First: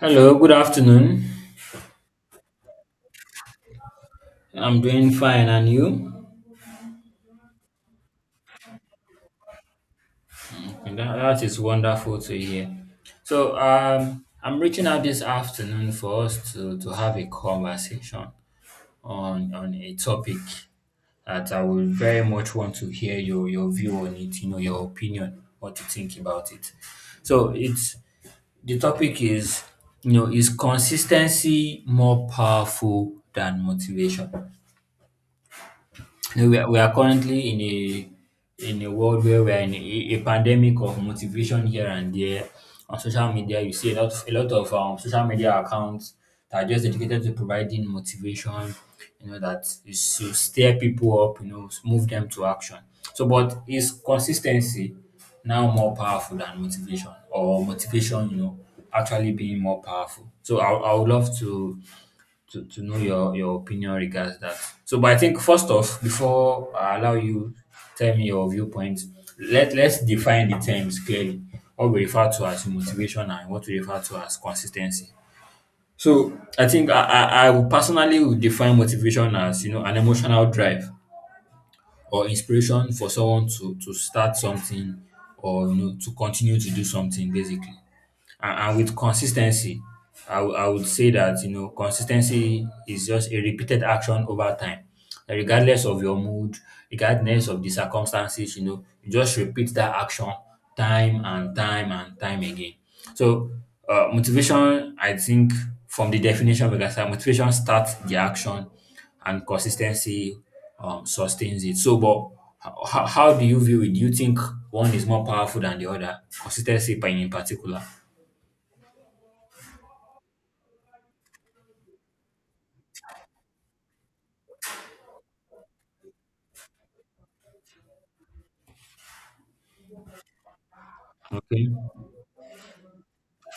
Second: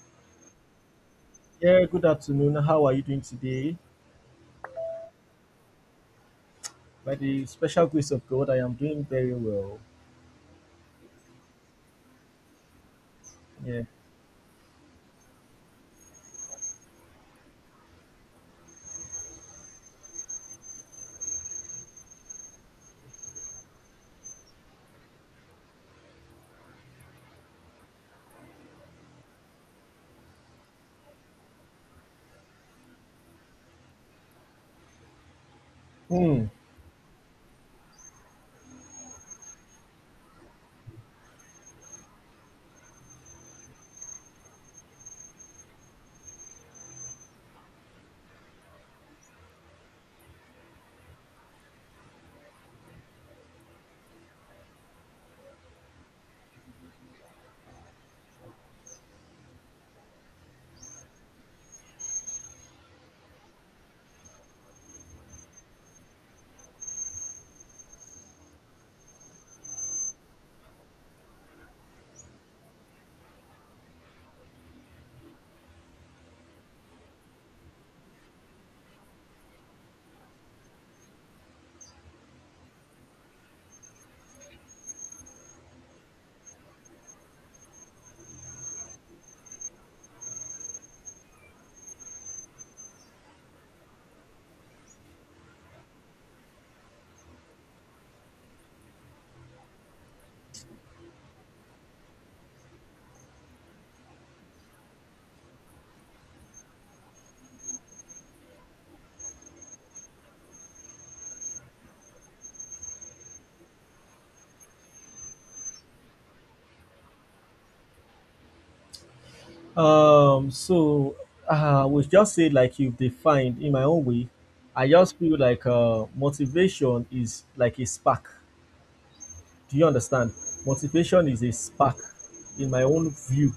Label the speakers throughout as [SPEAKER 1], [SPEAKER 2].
[SPEAKER 1] Hello, good afternoon.
[SPEAKER 2] Yeah, good afternoon. How are you doing today?
[SPEAKER 1] I'm doing fine, and you?
[SPEAKER 2] By the special grace of God, I am doing very well.
[SPEAKER 1] And that is wonderful to hear. So,
[SPEAKER 2] Yeah.
[SPEAKER 1] I'm reaching out this afternoon for us to have a conversation on a topic that I would very much want to hear your view on it, your opinion, what you think about it. So, it's the topic is, you know, is consistency more powerful than motivation?
[SPEAKER 2] Hmm.
[SPEAKER 1] No, we are currently in a world where we are in a pandemic of motivation here and there. On social media, you see a lot a lot of social media accounts that are just dedicated to providing motivation. You know, that is to stir people up. You know, move them to action. So, but is consistency now more powerful than motivation, or motivation, actually being more powerful? So, I would love to to know your opinion regards that. So, but I think first off, before I allow you tell me your viewpoint, let's define the terms clearly. What we refer to as motivation and what we refer to as consistency. So I think I would personally would define motivation as, you know, an emotional drive or inspiration for someone to start something, or, you know, to continue to do something basically. And, with consistency, I would say that, you know, consistency is just a repeated action over time, regardless of your mood, regardless of the circumstances. You know, you just repeat that action time and time and time again. So, motivation, I think, from the definition, because motivation starts the action and consistency sustains it. So but how do you view it? Do you think one is more powerful than the other, consistency in particular?
[SPEAKER 2] Um. So, I would just say like you've defined in my own way. I just feel like motivation is like a spark. Do you understand? Motivation is a
[SPEAKER 1] Okay.
[SPEAKER 2] spark. In my own view,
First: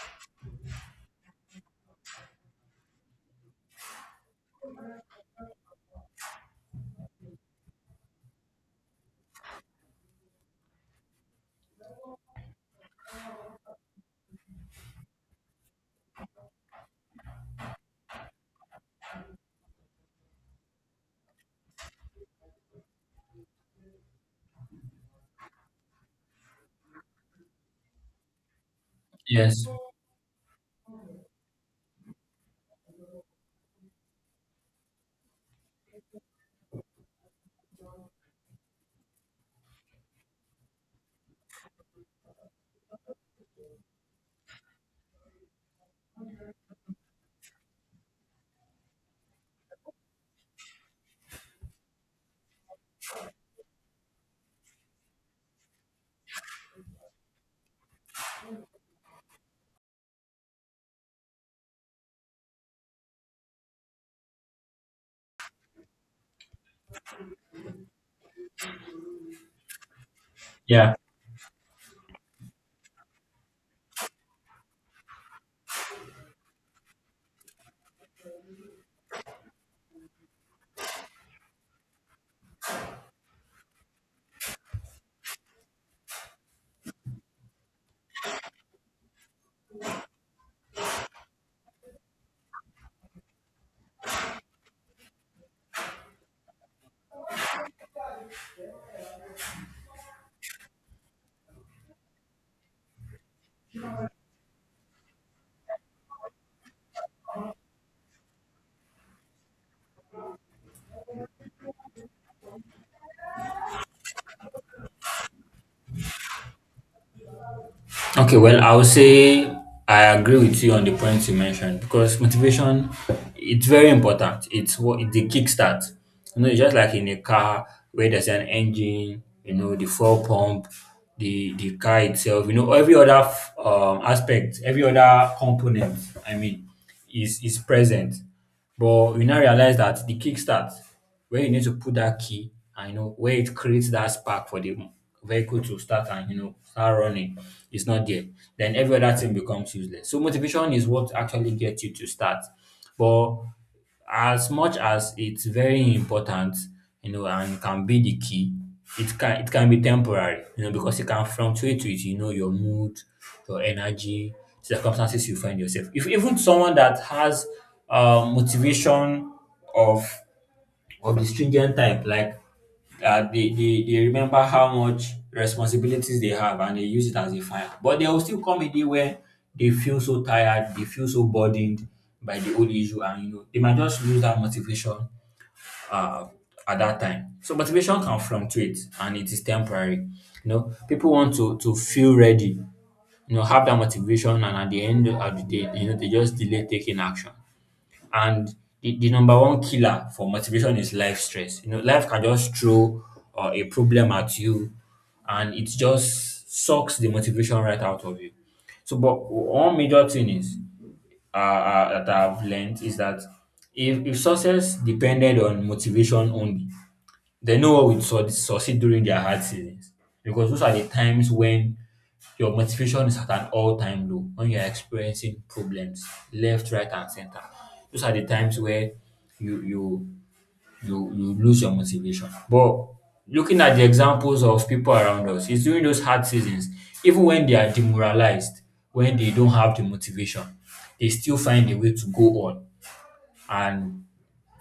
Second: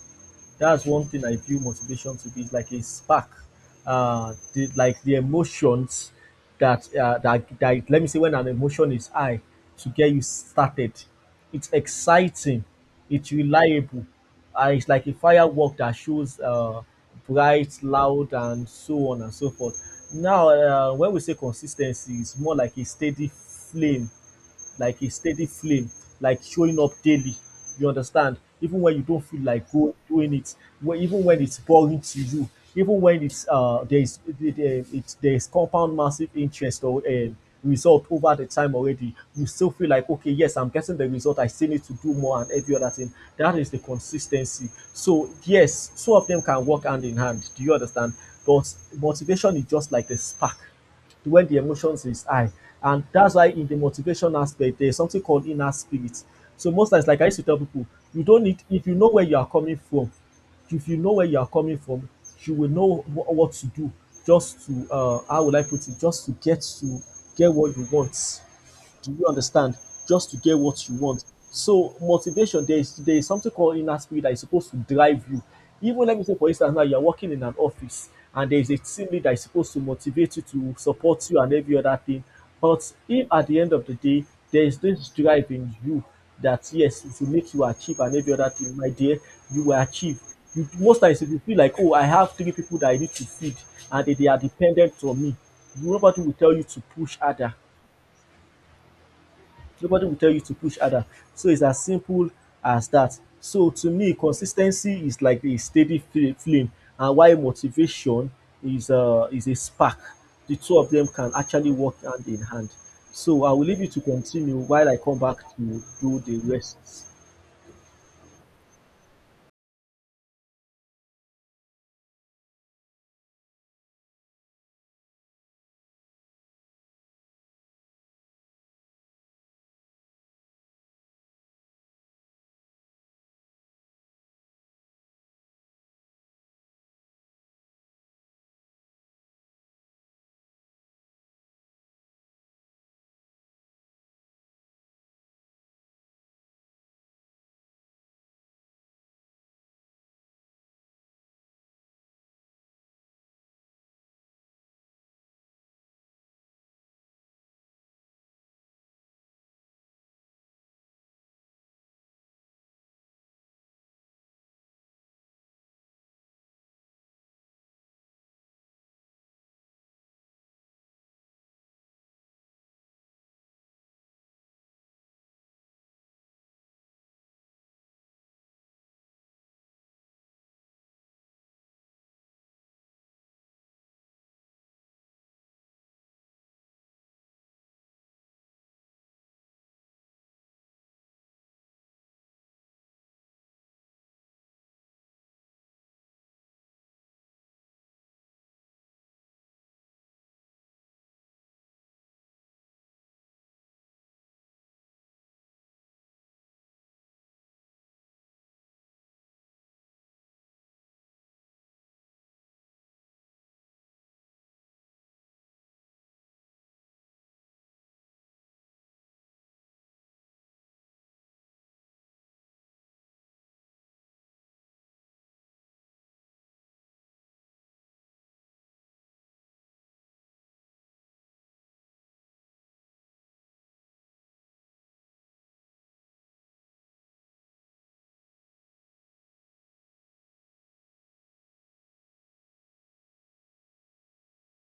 [SPEAKER 2] that's one thing I view motivation to be. It's like a spark. Like the emotions that let me say when an emotion is high to get you started. It's exciting. It's reliable. And it's like a firework that shows bright, loud, and so on and so forth. Now, when we say consistency, it's more like a steady flame like a steady flame, like showing up daily. You understand? Even when you don't feel
[SPEAKER 1] Yes.
[SPEAKER 2] like doing it, even when it's boring to you, even when it's there is there, it's, there is compound massive interest or result over the time already, you still feel like okay, yes, I'm getting the result. I still need to do more and every other thing. That is the consistency. So yes, two of them can work hand in hand. Do you understand? But motivation is just like the spark when the emotions is high. And that's why in the motivation aspect, there's something called inner spirit. So most times, like I used to tell people, you don't need if you know where you are coming from, if you know where you are coming from, you will know what to do just to how will I put it, just to get what you want. Do you understand? Just to get what you
[SPEAKER 1] Yeah.
[SPEAKER 2] want. So motivation, there is something called inner spirit that is supposed to drive you. Even let me say, for instance, now you are working in an office and there is a team lead that is supposed to motivate you to support you and every other thing. But if at the end of the day there is this drive in you that yes, it will make you achieve and every other thing, my dear, you will achieve. You, most times if you feel like, oh, I have three people that I need to feed and they are dependent on me, nobody will tell you to push harder. Nobody will tell you to push harder. So it's as simple as that. So to me, consistency is like a steady flame and while motivation is a spark. The two of them can actually work hand in hand. So I will leave you to continue while I come back to do the rest.
[SPEAKER 1] Okay. Well, I would say I agree with you on the points you mentioned because motivation, it's very important. It's what it's the kickstart. You know, it's just like in a car where there's an engine. You know, the fuel pump, the car itself. You know, every other aspect, every other component. I mean, is present. But we now realize that the kickstart, where you need to put that key and, you know, where it creates that spark for the vehicle to start and, you know, start running, is not there. Then every other thing becomes useless. So motivation is what actually gets you to start. But as much as it's very important, you know, and can be the key, it can be temporary, you know, because it can fluctuate with, you know, your mood, your energy, circumstances you find yourself. If even someone that has motivation of of the stringent type, like they remember how much responsibilities they have and they use it as a fire. But there will still come a day where they feel so tired, they feel so burdened by the old issue, and you know they might just lose that motivation uh, at that time. So motivation can fluctuate and it is temporary. You know, people want to feel ready, you know, have that motivation, and at the end of the day, you know, they just delay taking action. And the number one killer for motivation is life stress. You know, life can just throw a problem at you and it just sucks the motivation right out of you. So, but one major thing is that I've learned is that if success depended on motivation only, they know what would succeed during their hard seasons, because those are the times when your motivation is at an all time low, when you are experiencing problems left, right, and center. Those are the times where you you you lose your motivation. But looking at the examples of people around us, it's during those hard seasons, even when they are demoralized, when they don't have the motivation, they still find a way to go on. And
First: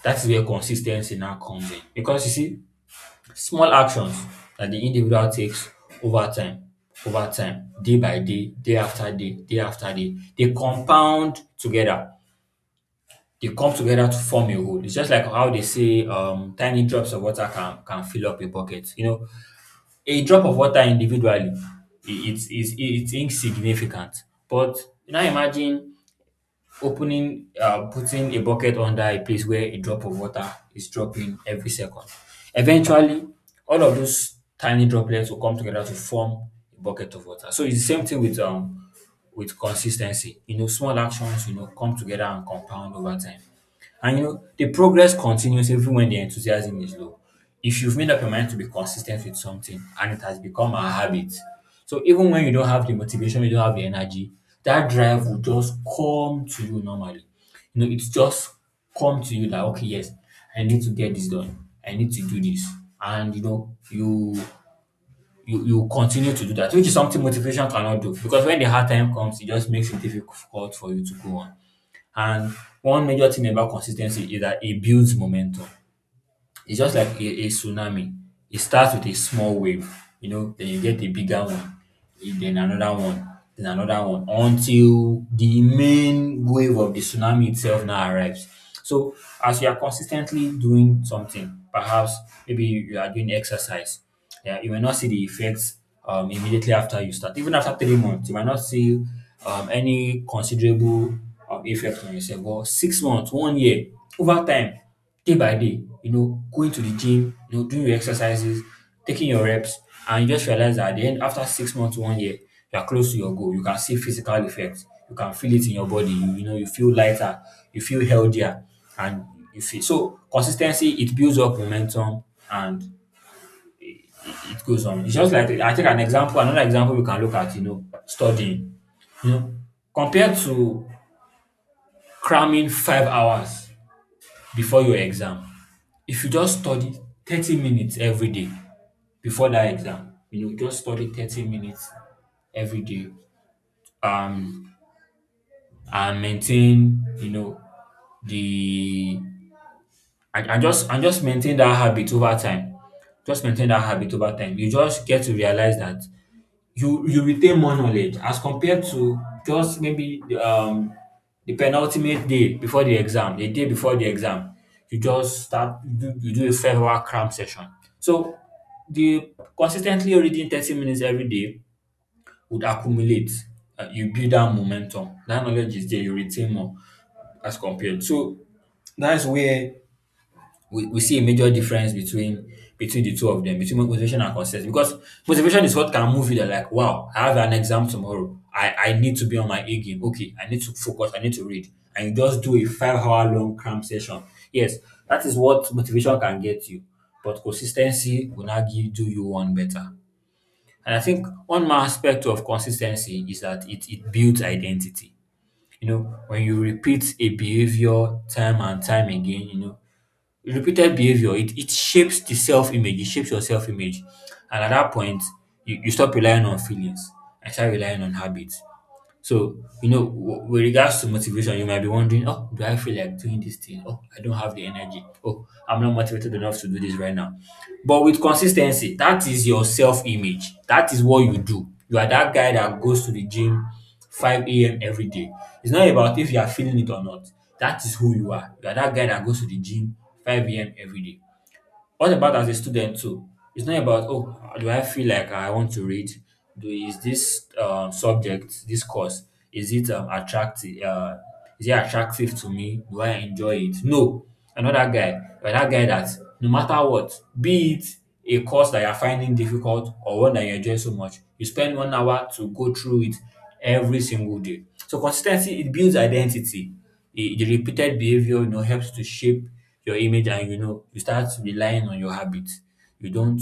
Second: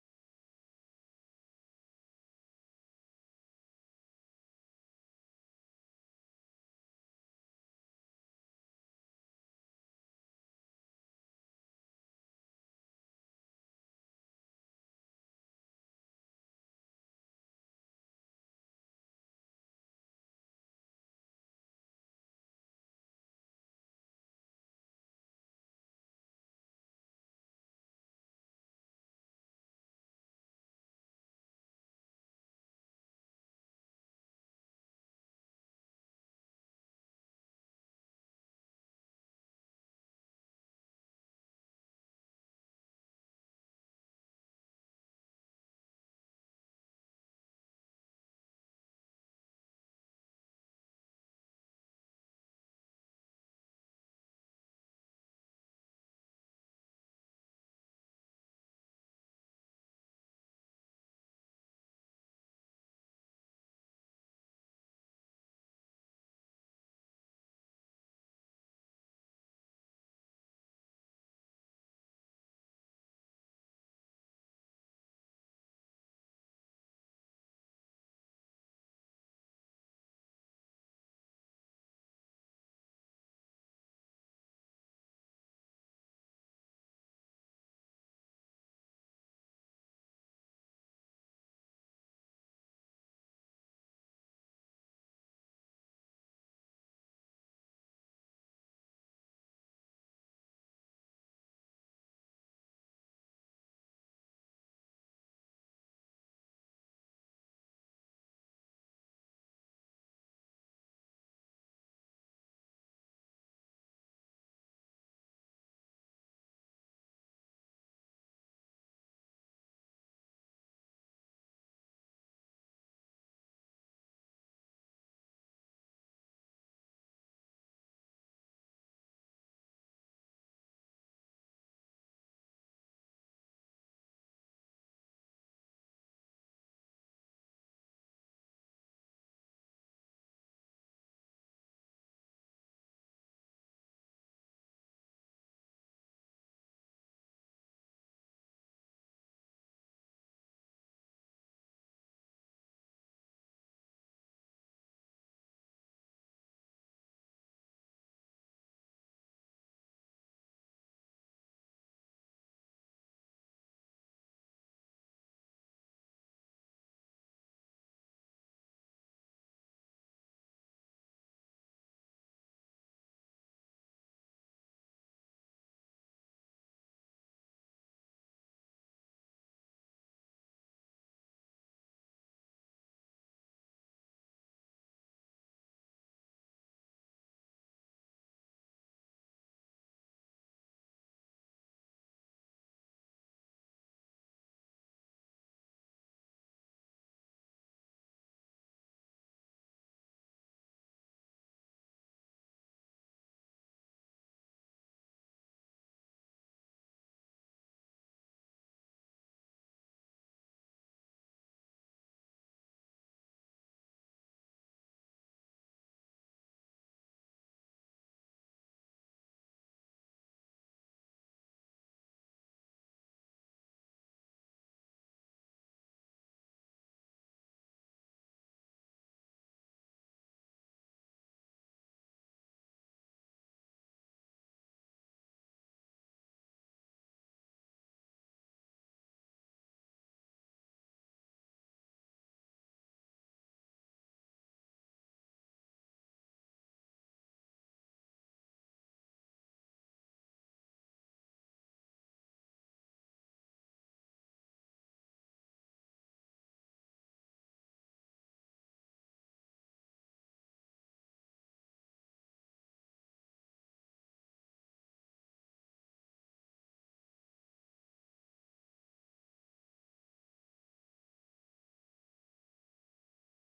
[SPEAKER 1] that is where consistency now comes in. Because you see, small actions that the individual takes over time, over time, day by day, day after day, day after day, they compound together. They come together to form a whole. It's just like how they say, tiny drops of water can fill up a bucket. You know, a drop of water individually, it's insignificant. But now imagine opening putting a bucket under a place where a drop of water is dropping every second. Eventually, all of those tiny droplets will come together to form a bucket of water. So it's the same thing with consistency. You know, small actions, you know, come together and compound over time. And, you know, the progress continues even when the enthusiasm is low. If you've made up your mind to be consistent with something and it has become a habit, so even when you don't have the motivation, you don't have the energy, that drive will just come to you normally. You know, it's just come to you that okay, yes, I need to get this done. I need to do this. And, you know, you continue to do that, which is something motivation cannot do. Because when the hard time comes, it just makes it difficult for you to go on. And one major thing about consistency is that it builds momentum. It's just like a tsunami. It starts with a small wave, you know, then you get a bigger one, eh, then another one, until the main wave of the tsunami itself now arrives. So, as you are consistently doing something, perhaps maybe you are doing exercise, yeah, you may not see the effects immediately after you start. Even after 3 months, you might not see any considerable effect on yourself. But 6 months, one year, over time, day by day, you know, going to the gym, you know, doing your exercises, taking your reps, and you just realize that at the end, after 6 months, one year, you are close to your goal. You can see physical effects. You can feel it in your body. You know, you feel lighter, you feel healthier, and you feel so consistency. It builds up momentum, and it goes on. It's just like I think an example, another example we can look at, you know, studying. You know, compared to cramming 5 hours before your exam. If you just study 30 minutes every day before that exam, you know, just study 30 minutes every day um, and maintain, you know, the and just maintain that habit over time. Just maintain that habit over time. You just get to realize that you retain more knowledge as compared to just maybe the penultimate day before the exam, the day before the exam, you just you do a farewell cram session. So the consistently reading 30 minutes every day would accumulate. You build that momentum. That knowledge is there, you retain more as compared. So we see a major difference between between the two of them, between motivation and consistency. Because motivation is what can move you. They're like, wow, I have an exam tomorrow. I need to be on my A game. Okay, I need to focus. I need to read. And you just do a 5 hour long cram session. Yes, that is what motivation can get you. But consistency will now give do you one better. And I think one more aspect of consistency is that it builds identity. You know, when you repeat a behavior time and time again, you know, repeated behavior it shapes the self-image, it shapes your self-image. And at that point you stop relying on feelings and start relying on habits. So, you know, with regards to motivation, you might be wondering, oh, do I feel like doing this thing? Oh, I don't have the energy. Oh, I'm not motivated enough to do this right now. But with consistency, that is your self image. That is what you do. You are that guy that goes to the gym 5 a.m. every day. It's not about if you are feeling it or not. That is who you are. You are that guy that goes to the gym 5 a.m. every day. What about as a student too? It's not about oh, do I feel like I want to read? Do is this subject, this course, is it attractive? Is it attractive to me? Do I enjoy it? No, another guy, but that guy that no matter what, be it a course that you're finding difficult or one that you enjoy so much, you spend 1 hour to go through it every single day. So consistency it builds identity. The repeated behavior helps to shape your image, and you start relying on your habits. You don't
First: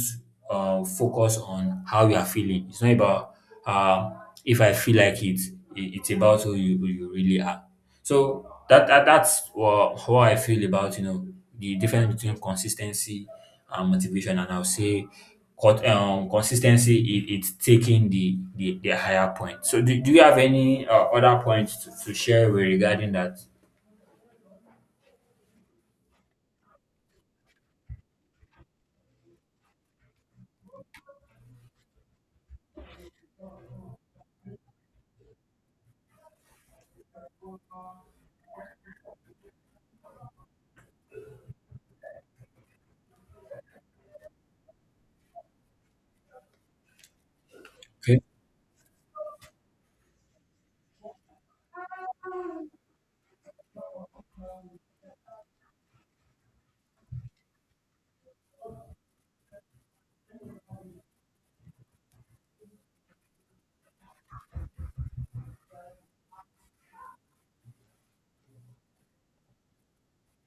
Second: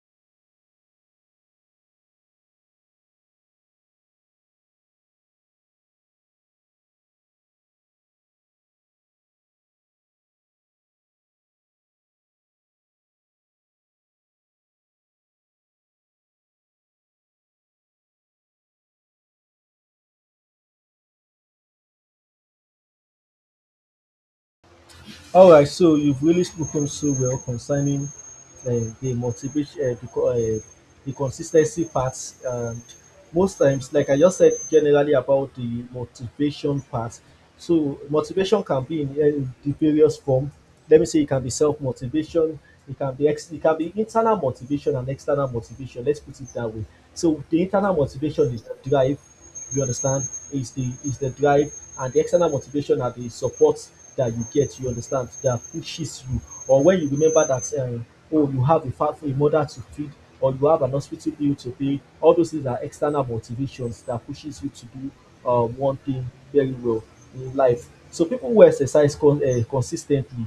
[SPEAKER 1] focus on how you are feeling. It's not about uh, if I feel like it. It's about who you really are. So that's how I feel about the difference between consistency and motivation. And I'll say cut consistency, it's taking the higher point. So do you have any other points to share regarding that?
[SPEAKER 2] All right, so you've really spoken so well concerning the motivation, the consistency part. And most times, like I just said, generally about the motivation part. So motivation can be in the various form. Let me say it can be self motivation. It can be it can be internal motivation and external motivation. Let's put it that way. So the internal
[SPEAKER 1] Okay.
[SPEAKER 2] motivation is the drive. You understand? Is the drive and the external motivation are the support that you get. You understand that pushes you, or when you remember that oh you have a family, a mother to feed, or you have an hospital bill to pay. All those things are external motivations that pushes you to do one thing very well in life. So people who exercise consistently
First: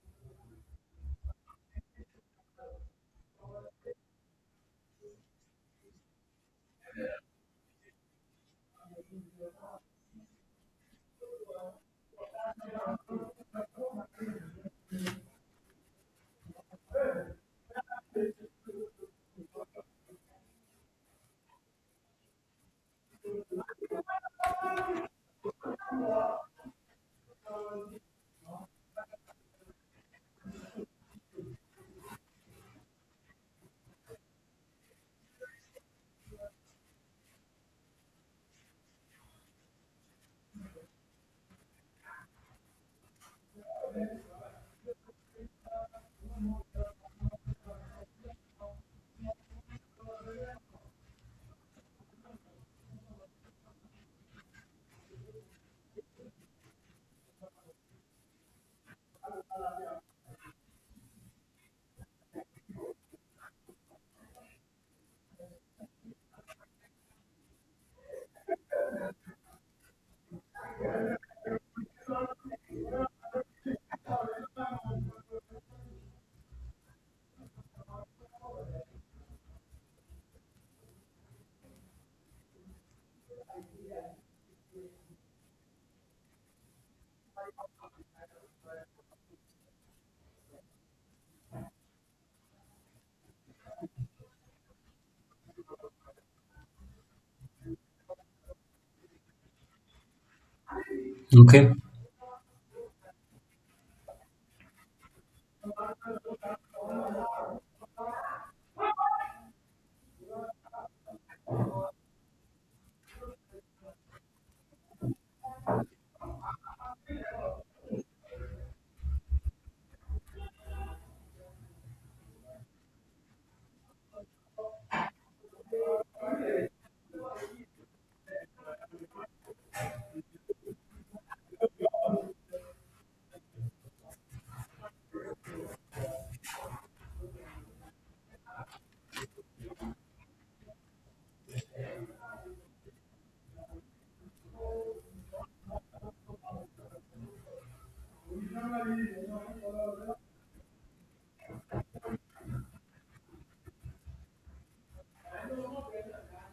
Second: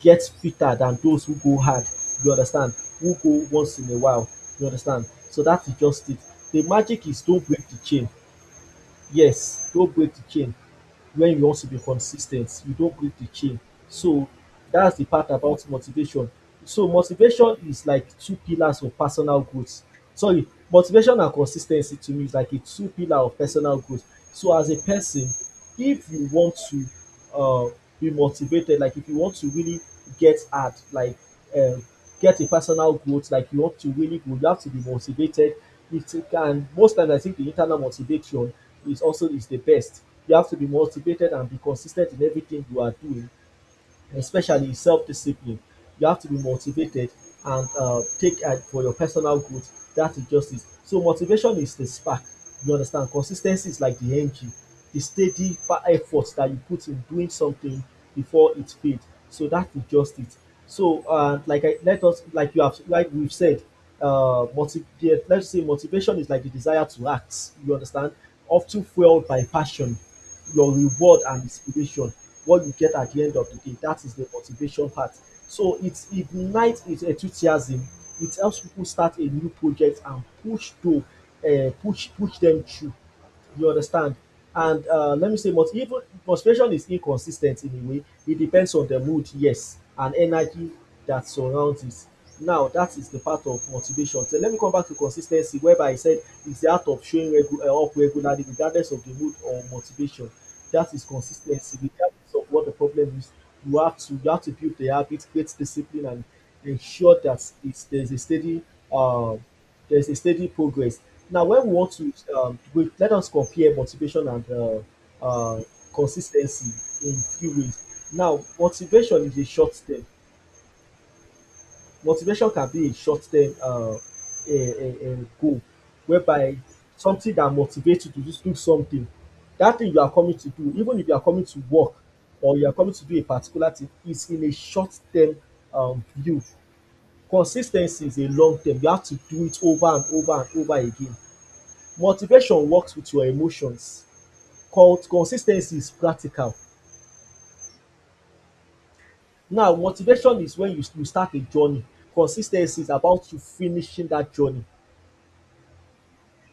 [SPEAKER 2] get fitter than those who go hard. You understand? Who go once in a while. You understand? So that is just it. The magic is don't break the chain. Yes, don't break the chain when you want to be consis ten t, you don't break the chain. So that's the part about motivation. So motivation is like two pillars of personal growth. Sorry, motivation and consis ten cy to me is like a two pillar of personal growth. So as a person, if you want to uh, be motivated. Like if you want to really get hard, like uh, get a personal growth, like you want to really grow, you have to be motivated. It can most times I think the internal motivation is also is the best. You have to be motivated and be consistent in everything you are doing, especially self-discipline. You have to be motivated and take for your personal growth. That is justice. So motivation is the spark. You understand? Consistency is like the engine, the effort that you put in doing something before it fades. So that is just it. So like I let us like you have like we've said, yeah, let's say motivation is like the desire to act. You understand? Often fueled by passion, your reward and inspiration, what you get at the end of the day, that is the motivation part. So it ignites his enthusiasm, it helps people start a new project and push to push dem through. You understand? And let me say, but even motivation is inconsistent in a way. It depends on the mood, yes, and energy that surrounds it. Now, that is the part of motivation. So let me come back to consistency, whereby I said it's the art of showing up regularly, regardless of the mood or motivation. That is
[SPEAKER 1] Okay.
[SPEAKER 2] consistency. Regardless so what the problem is. You have to build the habit, create discipline, and ensure that it's uh, there's a steady progress. Now, when we want to let us compare motivation and uh, consistency in few ways. Now, motivation can be a short-term a, a goal whereby something that motivates you to just do something. That thing you are coming to do, even if you are coming to work or you are coming to do a particular thing, is in a short-term view. Consis ten cy is a long-term. You have to do it over and over and over again. Motivation works with your emotions. Consis ten cy is practical. Now, motivation is when you start a journey. Consis ten cy is about you finishing that journey.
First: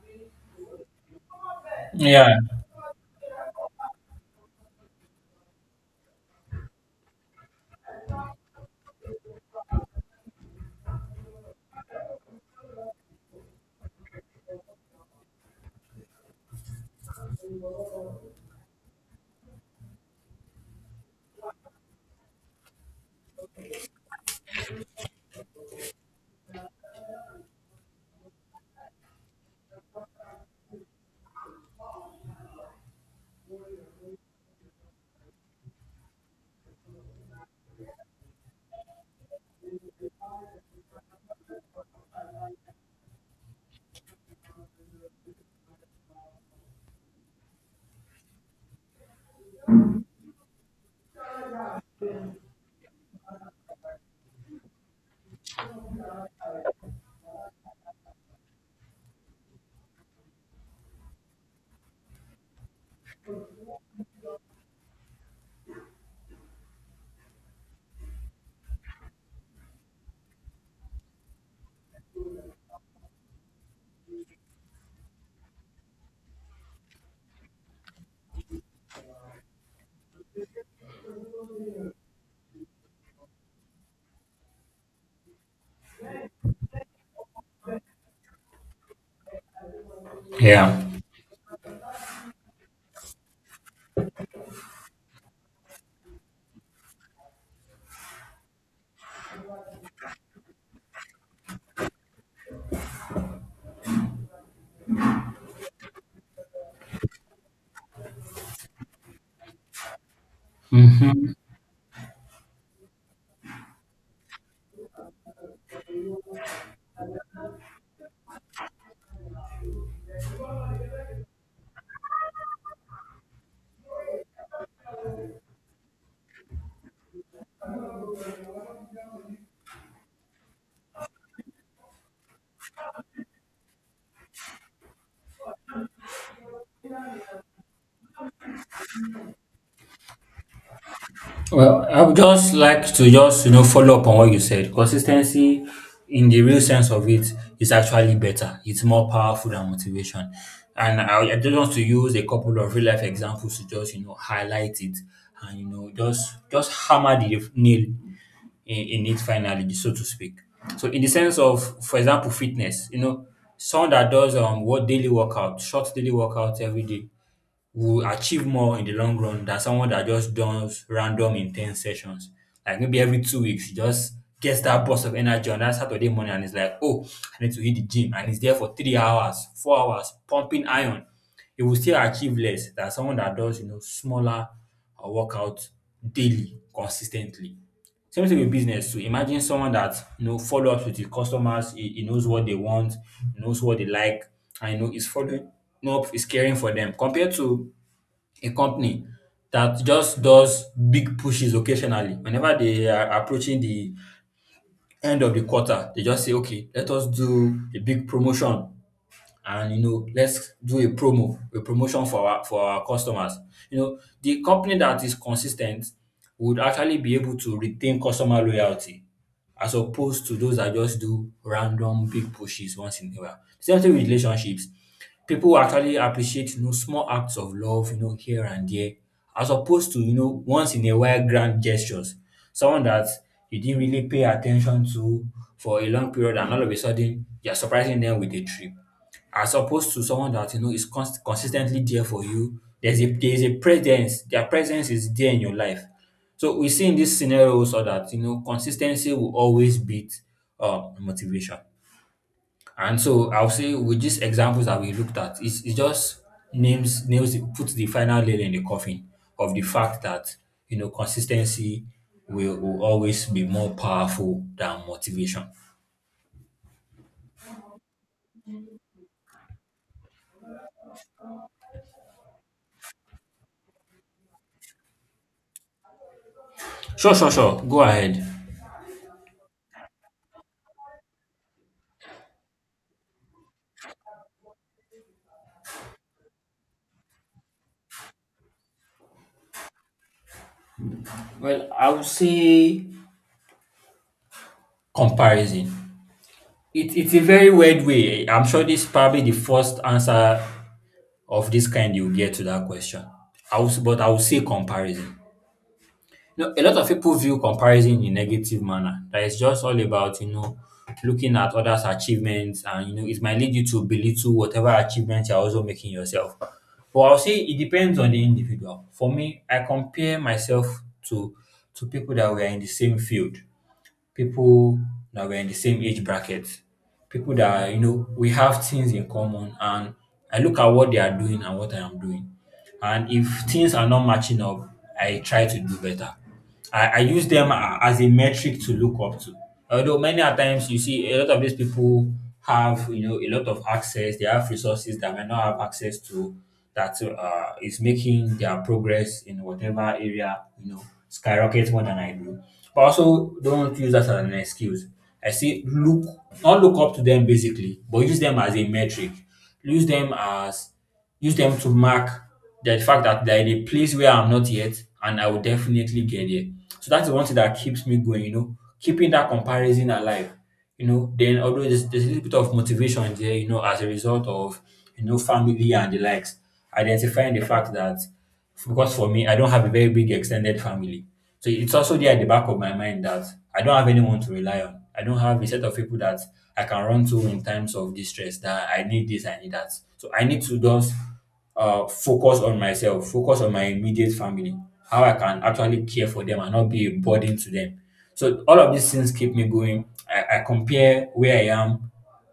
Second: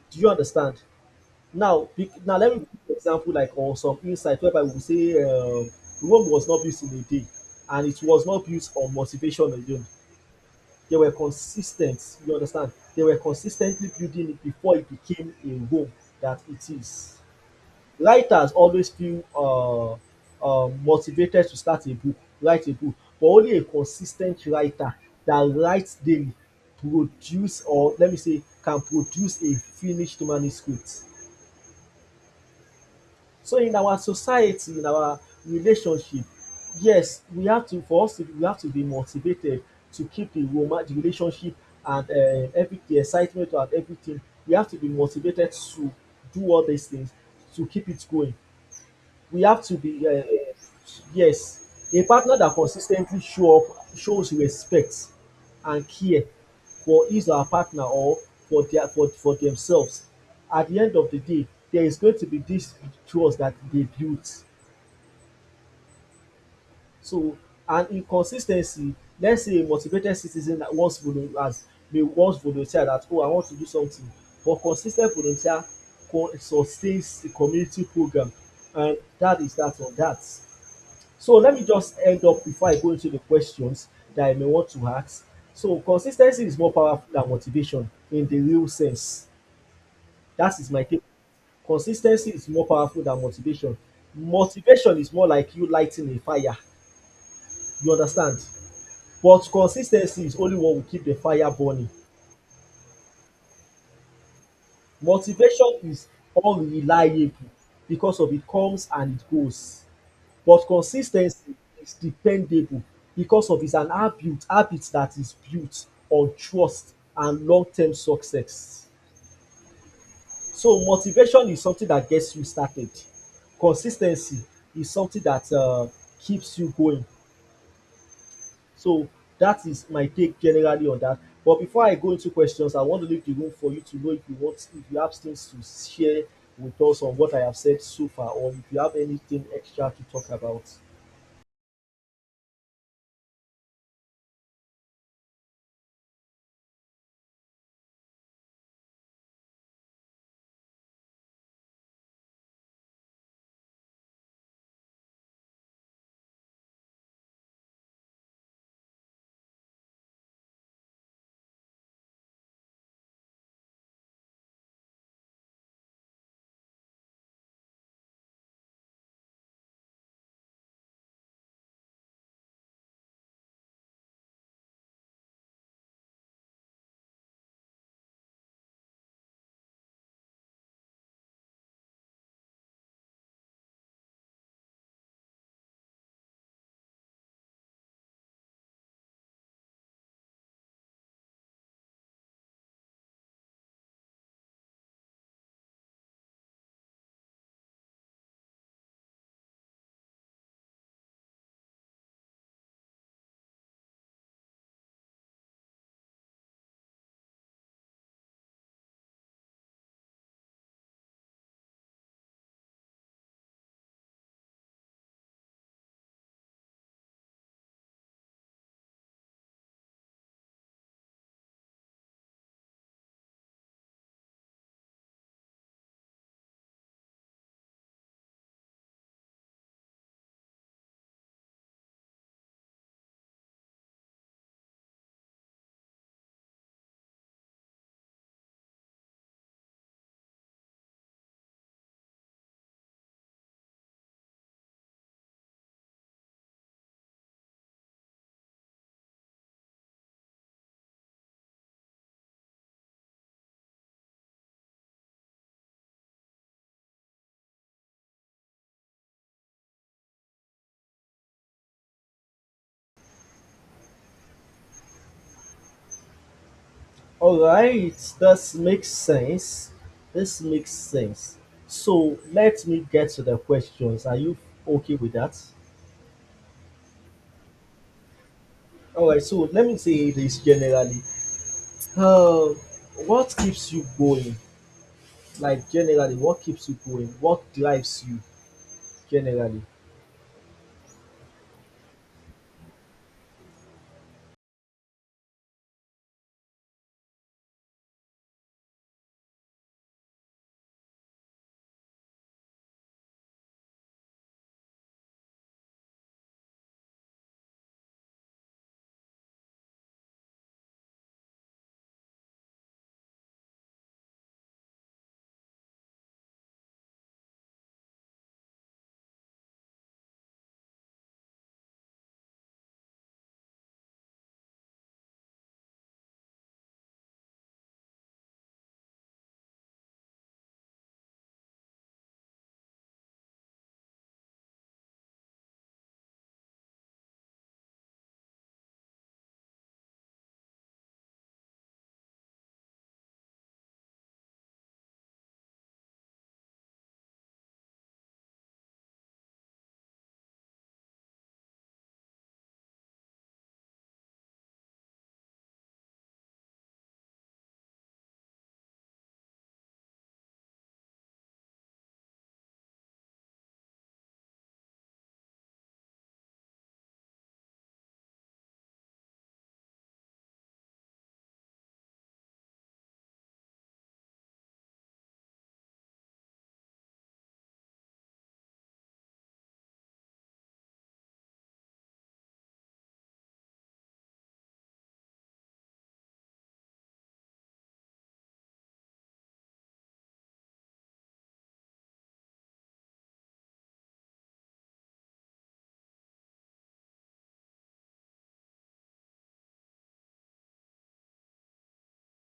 [SPEAKER 2] Do you understand? Now be
[SPEAKER 1] Yeah.
[SPEAKER 2] now let me give you an example like on some insight whereby we say Rome was not built in a day and it was not built on motivation alone. They were consis ten t, you understand? They were consistently building it before it became a Rome that it is. Writers always feel motivated to start a book, write a book, but only a consis ten t writer that writes daily produce or let me say can produce a finished manuscript. So in our society, in our relationship, yes, we have to be motivated to keep the roma the relationship and every the excitement and everything. We have to be motivated to do all these things to keep it going. We have to be yes a partner that consis ten tly show up, shows respect and care for his or her partner or for themselves. At the end of the day there is going to be this trust that dey built. So and in consis ten cy, let's say a motivated citizen once volunteer that oh I want to do something, but consis ten t volunteer sustains the community program and that is that on that. So let me just end up before I go into the questions that I may want to ask. So consis ten cy is more powerful than motivation in the real sense. That is
[SPEAKER 1] Yeah.
[SPEAKER 2] my take. Consis ten cy is more powerful than motivation. Motivation is more like you lighting a fire, you understand? But consis ten cy is only what will keep the fire burning. Motivation is unreliable because of it comes and it goes. But
[SPEAKER 1] Mm-hmm.
[SPEAKER 2] consistency is dependable because of it's an habit that is built on trust and long-term success. So motivation is something that gets you started. Consistency is something that keeps you going. So that is my take generally on that. But before I go into questions, I want to leave the room for you to know if you want if you have things to share with us on what I have said so far or if you have anything extra to talk about.
[SPEAKER 1] Well, I would just like to just follow up on what you said. Consistency, in the real sense of it, is actually better. It's more powerful than motivation. And I just want to use a couple of real life examples to just highlight it and just hammer the nail in it finally, so to speak. So in the sense of, for example, fitness, you know, someone that does what daily workout, short daily workout every day, will achieve more in the long run than someone that just does random intense sessions. Like maybe every 2 weeks, he just gets that burst of energy on that Saturday morning, and it's like, oh, I need to hit the gym. And he's there for 3 hours, 4 hours, pumping iron. He will still achieve less than someone that does, you know, smaller workouts daily, consistently. Same thing with business. So imagine someone that follow ups with his customers. He knows what they want, he knows what they like, and is following up, is caring for them. Compared to a company that just does big pushes occasionally. Whenever they are approaching the end of the quarter, they just say, okay, let us do a big promotion and let's do a promotion for our customers. The company that is consistent would actually be able to retain customer loyalty as opposed to those that just do random big pushes once in a while. Same thing with relationships. People will actually appreciate small acts of love here and there as opposed to once in a while grand gestures. Someone that you didn't really pay attention to for a long period, and all of a sudden you're surprising them with a trip, as opposed to someone that is consistently there for you. There's a presence. Their presence is there in your life. So we see in this scenario also that consistency will always beat motivation. And so I'll say with these examples that we looked at, it's, it just names nails puts the final nail in the coffin of the fact that consistency will always be more powerful than motivation.
[SPEAKER 2] All right, this makes sense. This makes sense. So let me get to the questions. Are you okay with that?
[SPEAKER 1] Sure, sure, sure. Go ahead.
[SPEAKER 2] All right. So let me say this generally. Um, what keeps you going? Like generally, what keeps you going? What drives you generally?
[SPEAKER 1] Well, I would say comparison. It's a very weird way. I'm sure this is probably the first answer of this kind you'll get to that question. I will, but I will say comparison. You know, a lot of people view comparison in a negative manner, that it's just all about, you know, looking at others' achievements and, you know, it might lead you to belittle whatever achievements you're also making yourself. But I'll say it depends on the individual. For me, I compare myself to to people that were in the same field, people that were in the same age bracket, people that we have things in common, and I look at what they are doing and what I am doing. And if things are not matching up, I try to do better. I use them as a metric to look up to. Although many a times you see a lot of these people have a lot of access, they have resources that may not have access to, that is making their progress in whatever area skyrocket more than I do. But also don't use that as an excuse. I say look, not look up to them basically, but use them as a metric. Use them as Use them to mark the fact that they're in a place where I'm not yet, and I will definitely get there. So that's the one thing that keeps me going, you know, keeping that comparison alive. You know, then although there's a little bit of motivation there, you know, as a result of, you know, family and the likes, identifying the fact that, because for me, I don't have a very big extended family. So it's also there at the back of my mind that I don't have anyone to rely on. I don't have a set of people that I can run to in times of distress, that I need this, I need that. So I need to just focus on myself, focus on my immediate family, how I can actually care for them and not be a burden to them. So all of these things keep me going. I compare where I am.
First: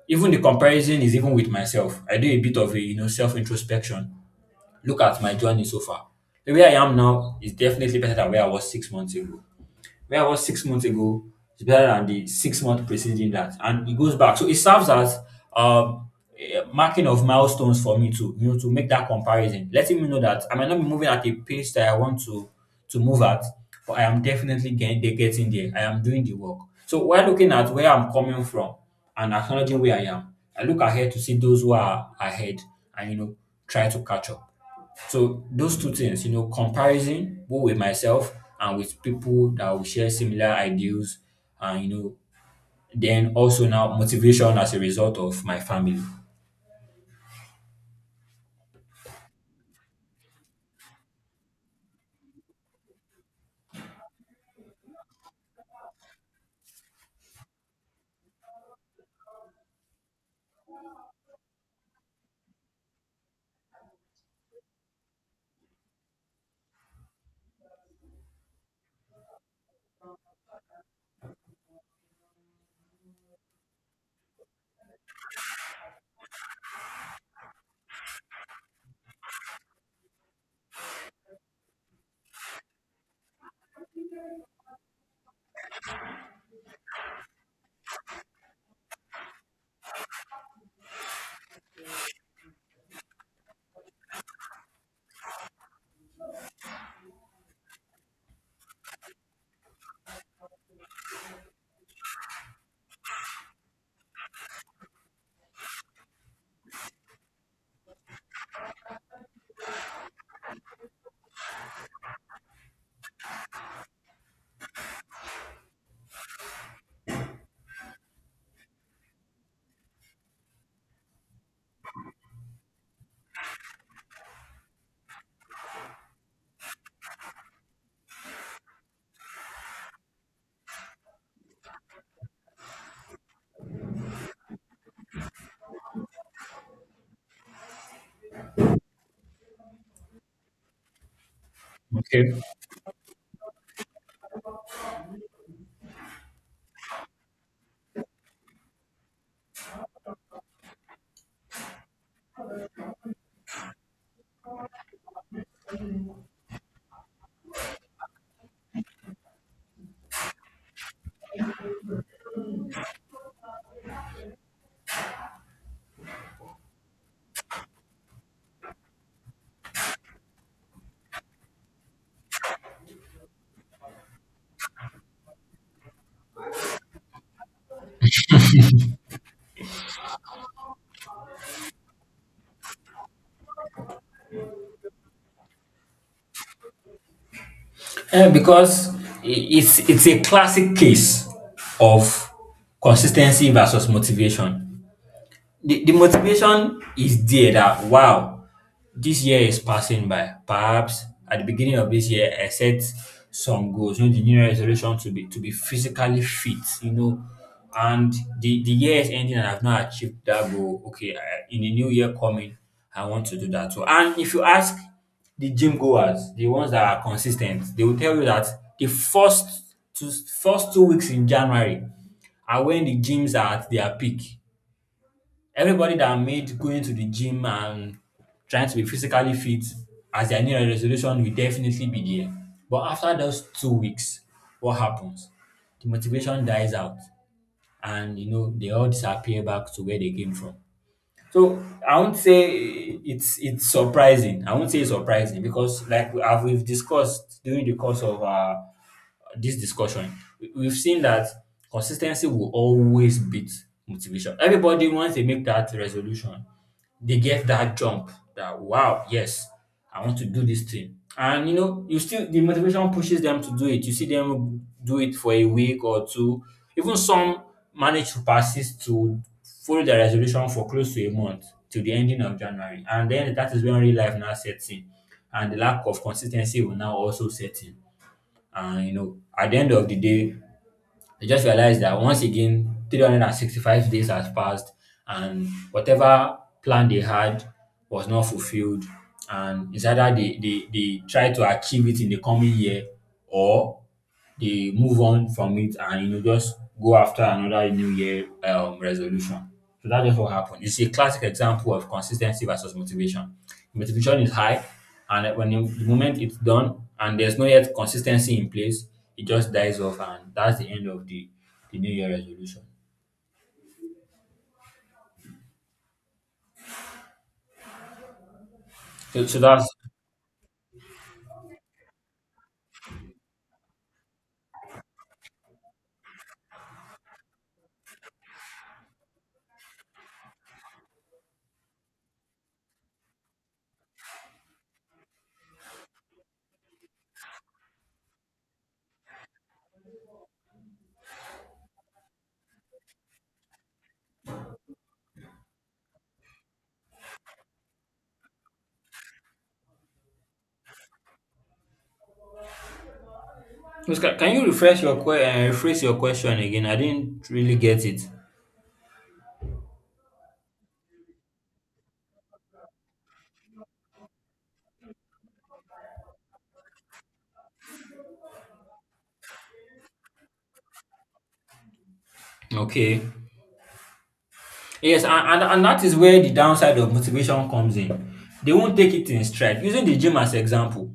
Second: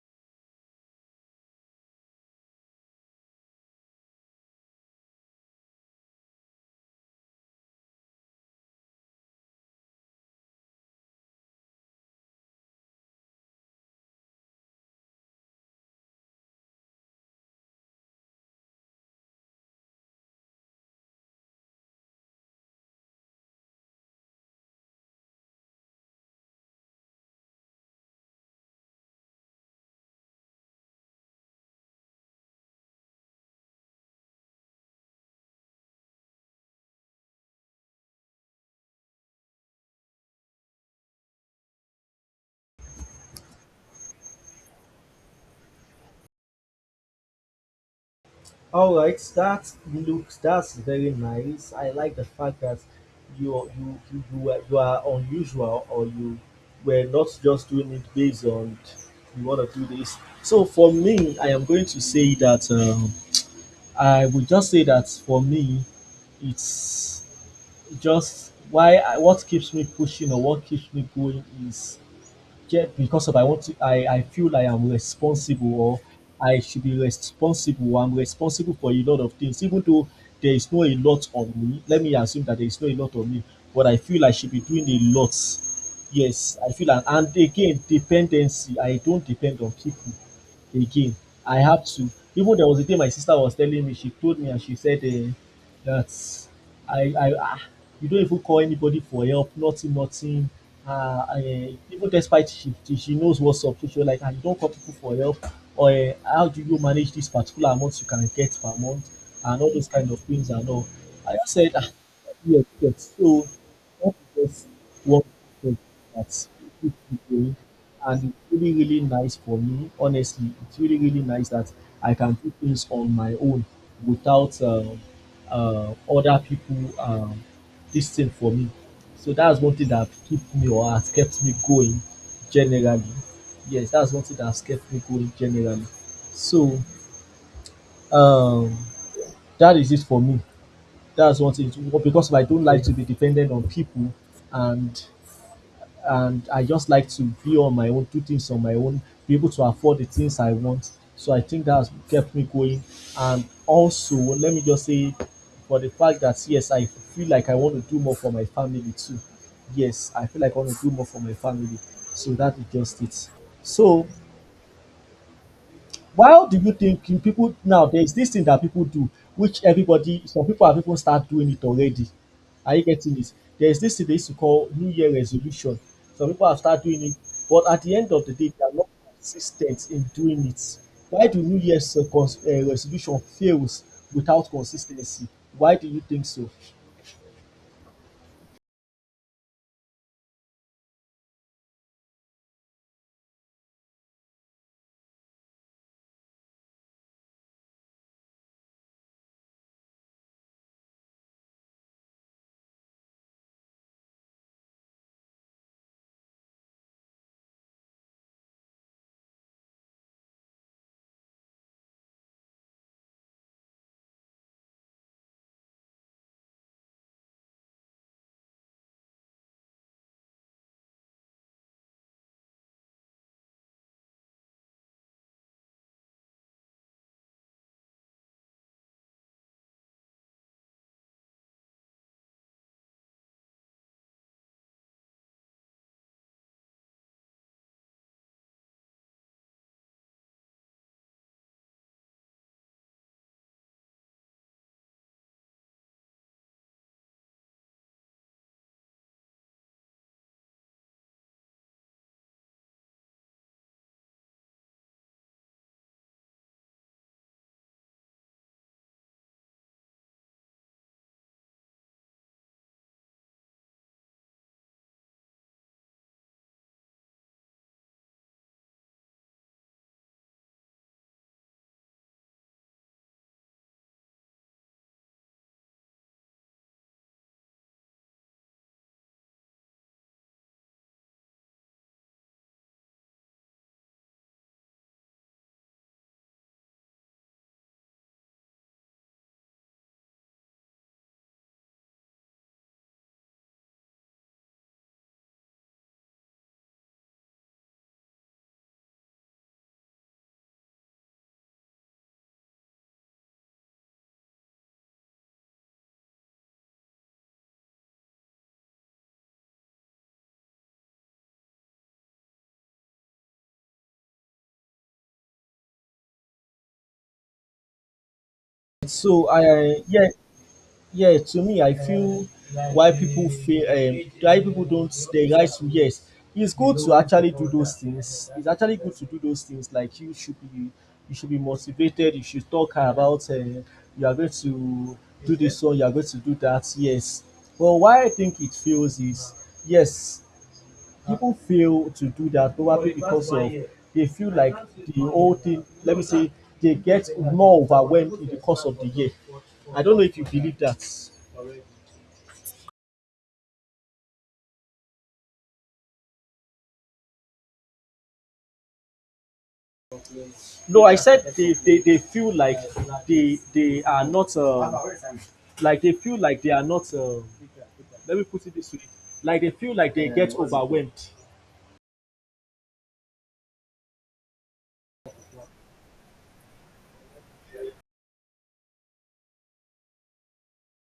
[SPEAKER 1] Even the comparison is even with myself. I do a bit of a self introspection. Look at my journey so far. Where I am now is definitely better than where I was 6 months ago. Where I was 6 months ago is better than the 6 month preceding that, and it goes back. So it serves as um, a marking of milestones for me to to make that comparison, letting me know that I might not be moving at a pace that I want to move at, but I am definitely getting there. I am doing the work. So while looking at where I'm coming from and acknowledging where I am, I look ahead to see those who are ahead, and try to catch up. So those two things, you know, comparison both with myself and with people that will share similar ideals, and you know, then also now motivation as a result of my family.
[SPEAKER 2] All right, that's very nice. I like the fact that you you are unusual or you were not just doing it based on you want to do this. So for me, I am going to say that I would just say that for me, it's just why what keeps me pushing or what keeps me going is get because of I want to I feel like I'm responsible or I should be responsible. I'm responsible for a lot of things, even though there is no a lot on me. Let me assume that there is no a lot on me, but I feel I should be doing a lot. Yes, I feel and again dependency. I don't depend on people. Again. I have to. Even there was a day my sister was telling me, she told me and she said that I ah you don't even call anybody for help, nothing, nothing. Even despite she knows what's up, so she was like you don't call people for help or how do you manage this particular amount you can get per month and all those kind of things and all. I just said yes, yes, so that is just one that, and it's really, really nice for me. Honestly, it's really, really nice that I can do things on my own without other people, this thing for me. So that's one thing that keep me or has kept me going generally. Yes, that's one thing that has kept me going generally. So um, that is it for me. That's one thing because
[SPEAKER 1] Okay.
[SPEAKER 2] I don't like to be dependent on people and I just like to be on my own, do things on my own, be able to afford the things I want. So I think that has kept me going. And also, let me just say, for the fact that yes, I feel like I want to do more for my family too. Yes, I feel like I want to do more for my family. So that is just it. So why do you think in people now there is this thing that people do which everybody, some people have even start doing it already? Are you getting it? There is this thing they used to call New Year resolution. Some people have start doing it, but at the end of the day they are not consis ten t in doing it. Why do new year's cons resolution fails without consis ten cy? Why do you think so?
[SPEAKER 1] Eh, because it's a classic case of consistency versus motivation. The motivation is there that wow, this year is passing by. Perhaps at the beginning of this year, I set some goals. You know, the new Year resolution to be physically fit. You know, and the year is ending, and I've not achieved that goal. Okay, I, in the new year coming, I want to do that too. And if you ask the gym goers, the ones that are consistent, they will tell you that the first 2 weeks in January are when the gyms are at their peak. Everybody that made going to the gym and trying to be physically fit as their new Year resolution will definitely be there. But after those 2 weeks, what happens? The motivation dies out, and you know they all disappear back to where they came from. So I won't say it's surprising. I won't say it's surprising, because like we've discussed during the course of this discussion, we've seen that consistency will always beat motivation. Everybody, once they make that resolution, they get that jump that, wow, yes, I want to do this thing. And you know, you still, the motivation pushes them to do it. You see them do it for a week or two. Even some manage to persist to follow the resolution for close to a month till the ending of January. And then that is when real life now sets in, and the lack of consistency will now also set in. And you know, at the end of the day, I just realized that once again, 365 days has passed and whatever plan they had was not fulfilled. And it's either they try to achieve it in the coming year, or they move on from it and you know just go after another new year resolution. So that's just what happened. It's a classic example of consistency versus motivation. Motivation is high, and when you, the moment it's done and there's no yet consistency in place, it just dies off, and that's the end of the new year resolution.
[SPEAKER 2] So
[SPEAKER 1] So, so that's
[SPEAKER 2] I Yes, yeah, to me, I feel why people feel, why people don't, they guys, to yes. It's good to actually do those things. It's actually good to do those things. Like you should be motivated. You should talk about, you are going to do this one. You are going to do that. Yes. But why I think it fails is, yes, people fail to do that probably because of they feel like the whole thing. Let me say they get more overwhelmed in the course of the year. I don't know if you believe that.
[SPEAKER 1] Oscar, can you rephrase your question again? I didn't really get it.
[SPEAKER 2] No, I said they feel like they are not, like they feel like they are not, let me put it this way, like they feel like they get overwhelmed.
[SPEAKER 1] Okay. Yes, and that is where the downside of motivation comes in. They won't take it in stride. Using the gym as example,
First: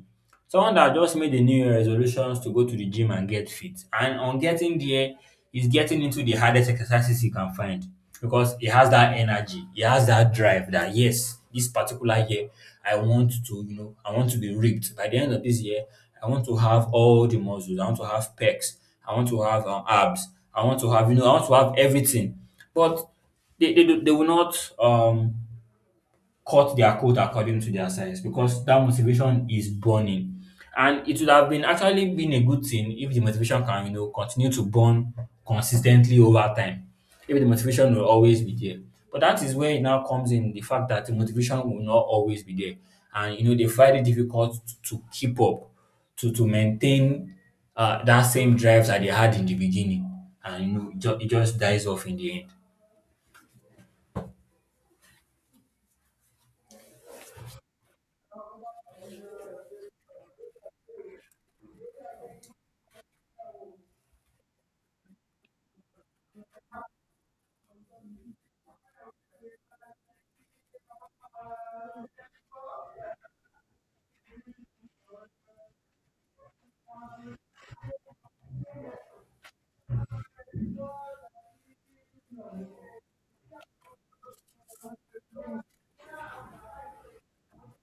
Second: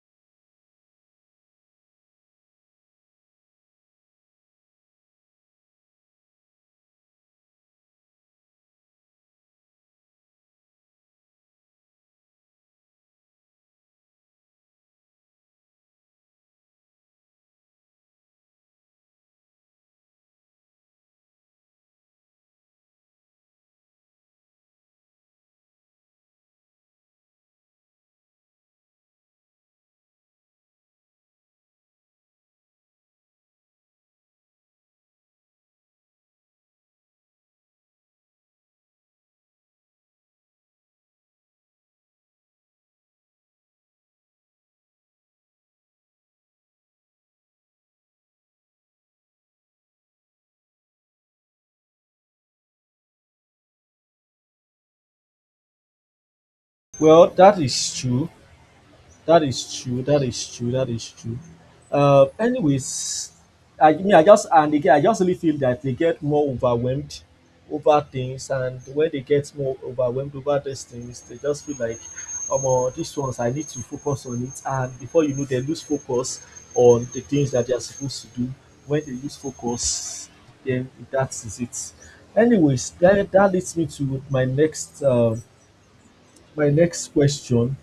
[SPEAKER 1] someone that just made a new year resolutions to go to the gym and get fit, and on getting there is getting into the hardest exercises he can find because he has that energy, he has that drive that yes, this particular year I want to be ripped. By the end of this year, I want to have all the muscles. I want to have pecs. I want to have abs. I want to have, I want to have everything. But they will not cut their coat according to their size because that motivation is burning. And it would have been actually been a good thing if the motivation can continue to burn consistently over time. If the motivation will always be there. But that is where it now comes in the fact that the motivation will not always be there. And they find it difficult to keep up, to maintain that same drive that they had in the beginning. And it just dies off in the end.
[SPEAKER 2] Well, that is true. That is true. That is true. That is true. Anyways, I mean, I just, and again, I just really feel that they get more overwhelmed over things, and when they get more overwhelmed over these things, they just feel like, oh, these ones I need to focus on it, and before you know, they lose focus on the things that they are supposed to do. When they lose focus, then that is it. Anyways, that leads me to my next. My next question.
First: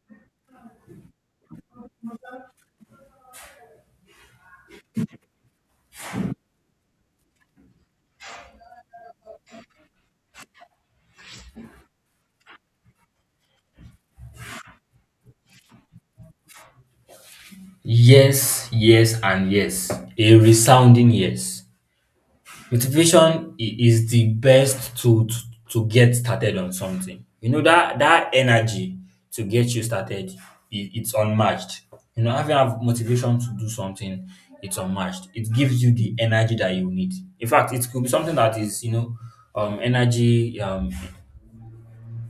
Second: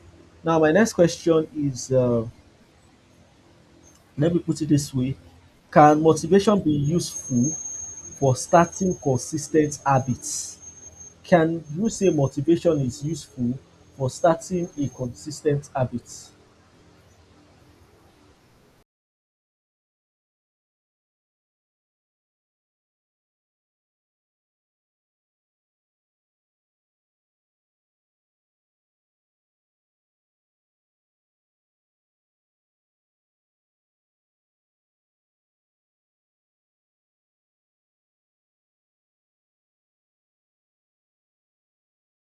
[SPEAKER 2] Now, my next question is, let me put it this way, can motivation be useful for starting consistent habits? Can you say motivation is useful for starting a consistent habit?
[SPEAKER 1] Yes, yes, and yes. A resounding yes. Motivation is the best tool to, get started on something. That energy to get you started, it's unmatched. You know, having have motivation to do something, it's unmatched. It gives you the energy that you need. In fact, it could be something that is energy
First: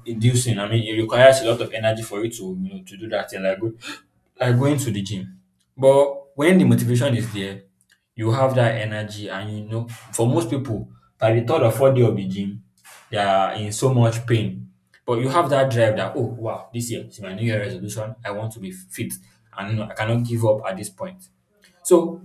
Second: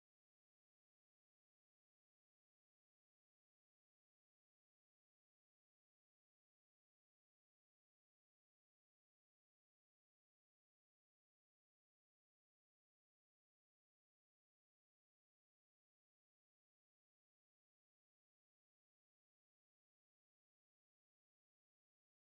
[SPEAKER 1] inducing. I mean, it requires a lot of energy for you to to do that thing, like like going to the gym. But when the motivation is there, you have that energy, and for most people, by the third or fourth day of the gym, they are in so much pain. But you have that drive that oh wow, this year is my New Year resolution. I want to be fit, and I cannot give up at this point. So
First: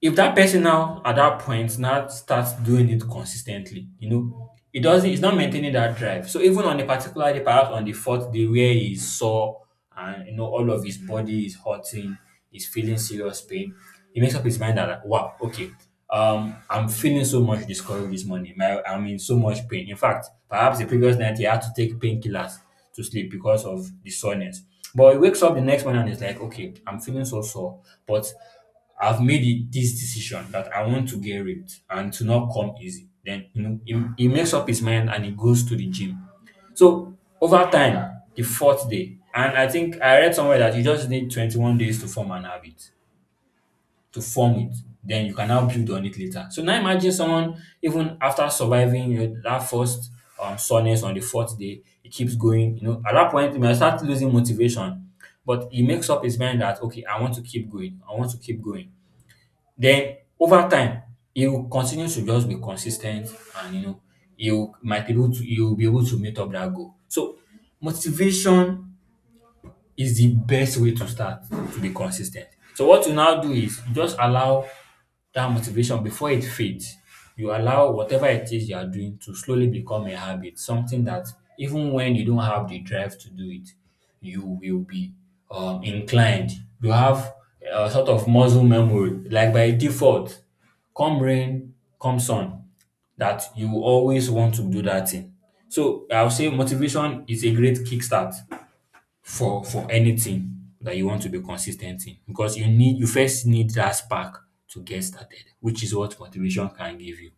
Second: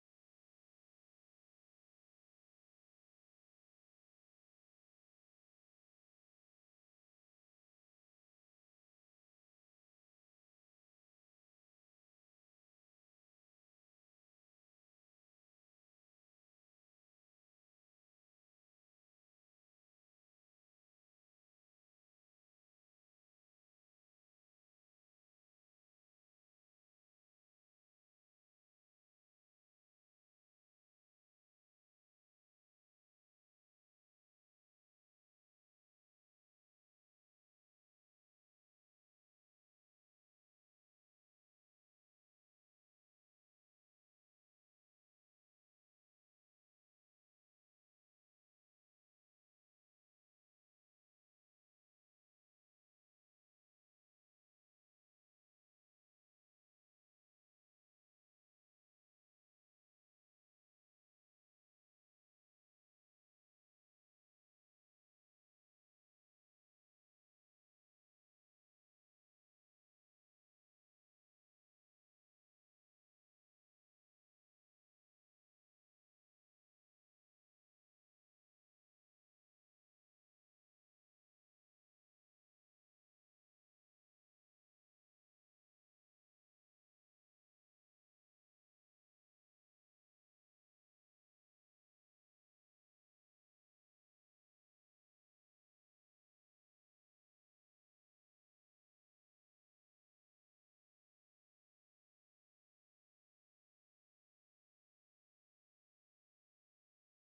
[SPEAKER 1] if that person now at that point now starts doing it consistently, it's not maintaining that drive. So even on a particular day, perhaps on the fourth day where he's sore and all of his body is hurting, he's feeling serious pain, he makes up his mind that like, wow, okay, I'm feeling so much discouraged this morning. I'm in so much pain. In fact, perhaps the previous night he had to take painkillers to sleep because of the soreness. But he wakes up the next morning and he's like, okay, I'm feeling so sore, but I've made it this decision that I want to get ripped and to not come easy. Then he makes up his mind and he goes to the gym. So over time, the fourth day, and I think I read somewhere that you just need 21 days to form an habit, to form it. Then you can now build on it later. So now imagine someone even after surviving that first soreness on the fourth day, he keeps going. At that point he might start losing motivation, but he makes up his mind that okay, I want to keep going. I want to keep going. Then over time, you continue to just be consistent, and you'll be able to meet up that goal. So motivation is the best way to start to be consistent. So what you now do is you just allow that motivation before it fades. You allow whatever it is you are doing to slowly become a habit, something that even when you don't have the drive to do it, you will be inclined. You have a sort of muscle memory like by default come rain come sun that you will always want to do that thing. So I will say motivation is a great kickstart for anything that you want to be consistent in because you first need that spark to get started, which is what motivation can give you.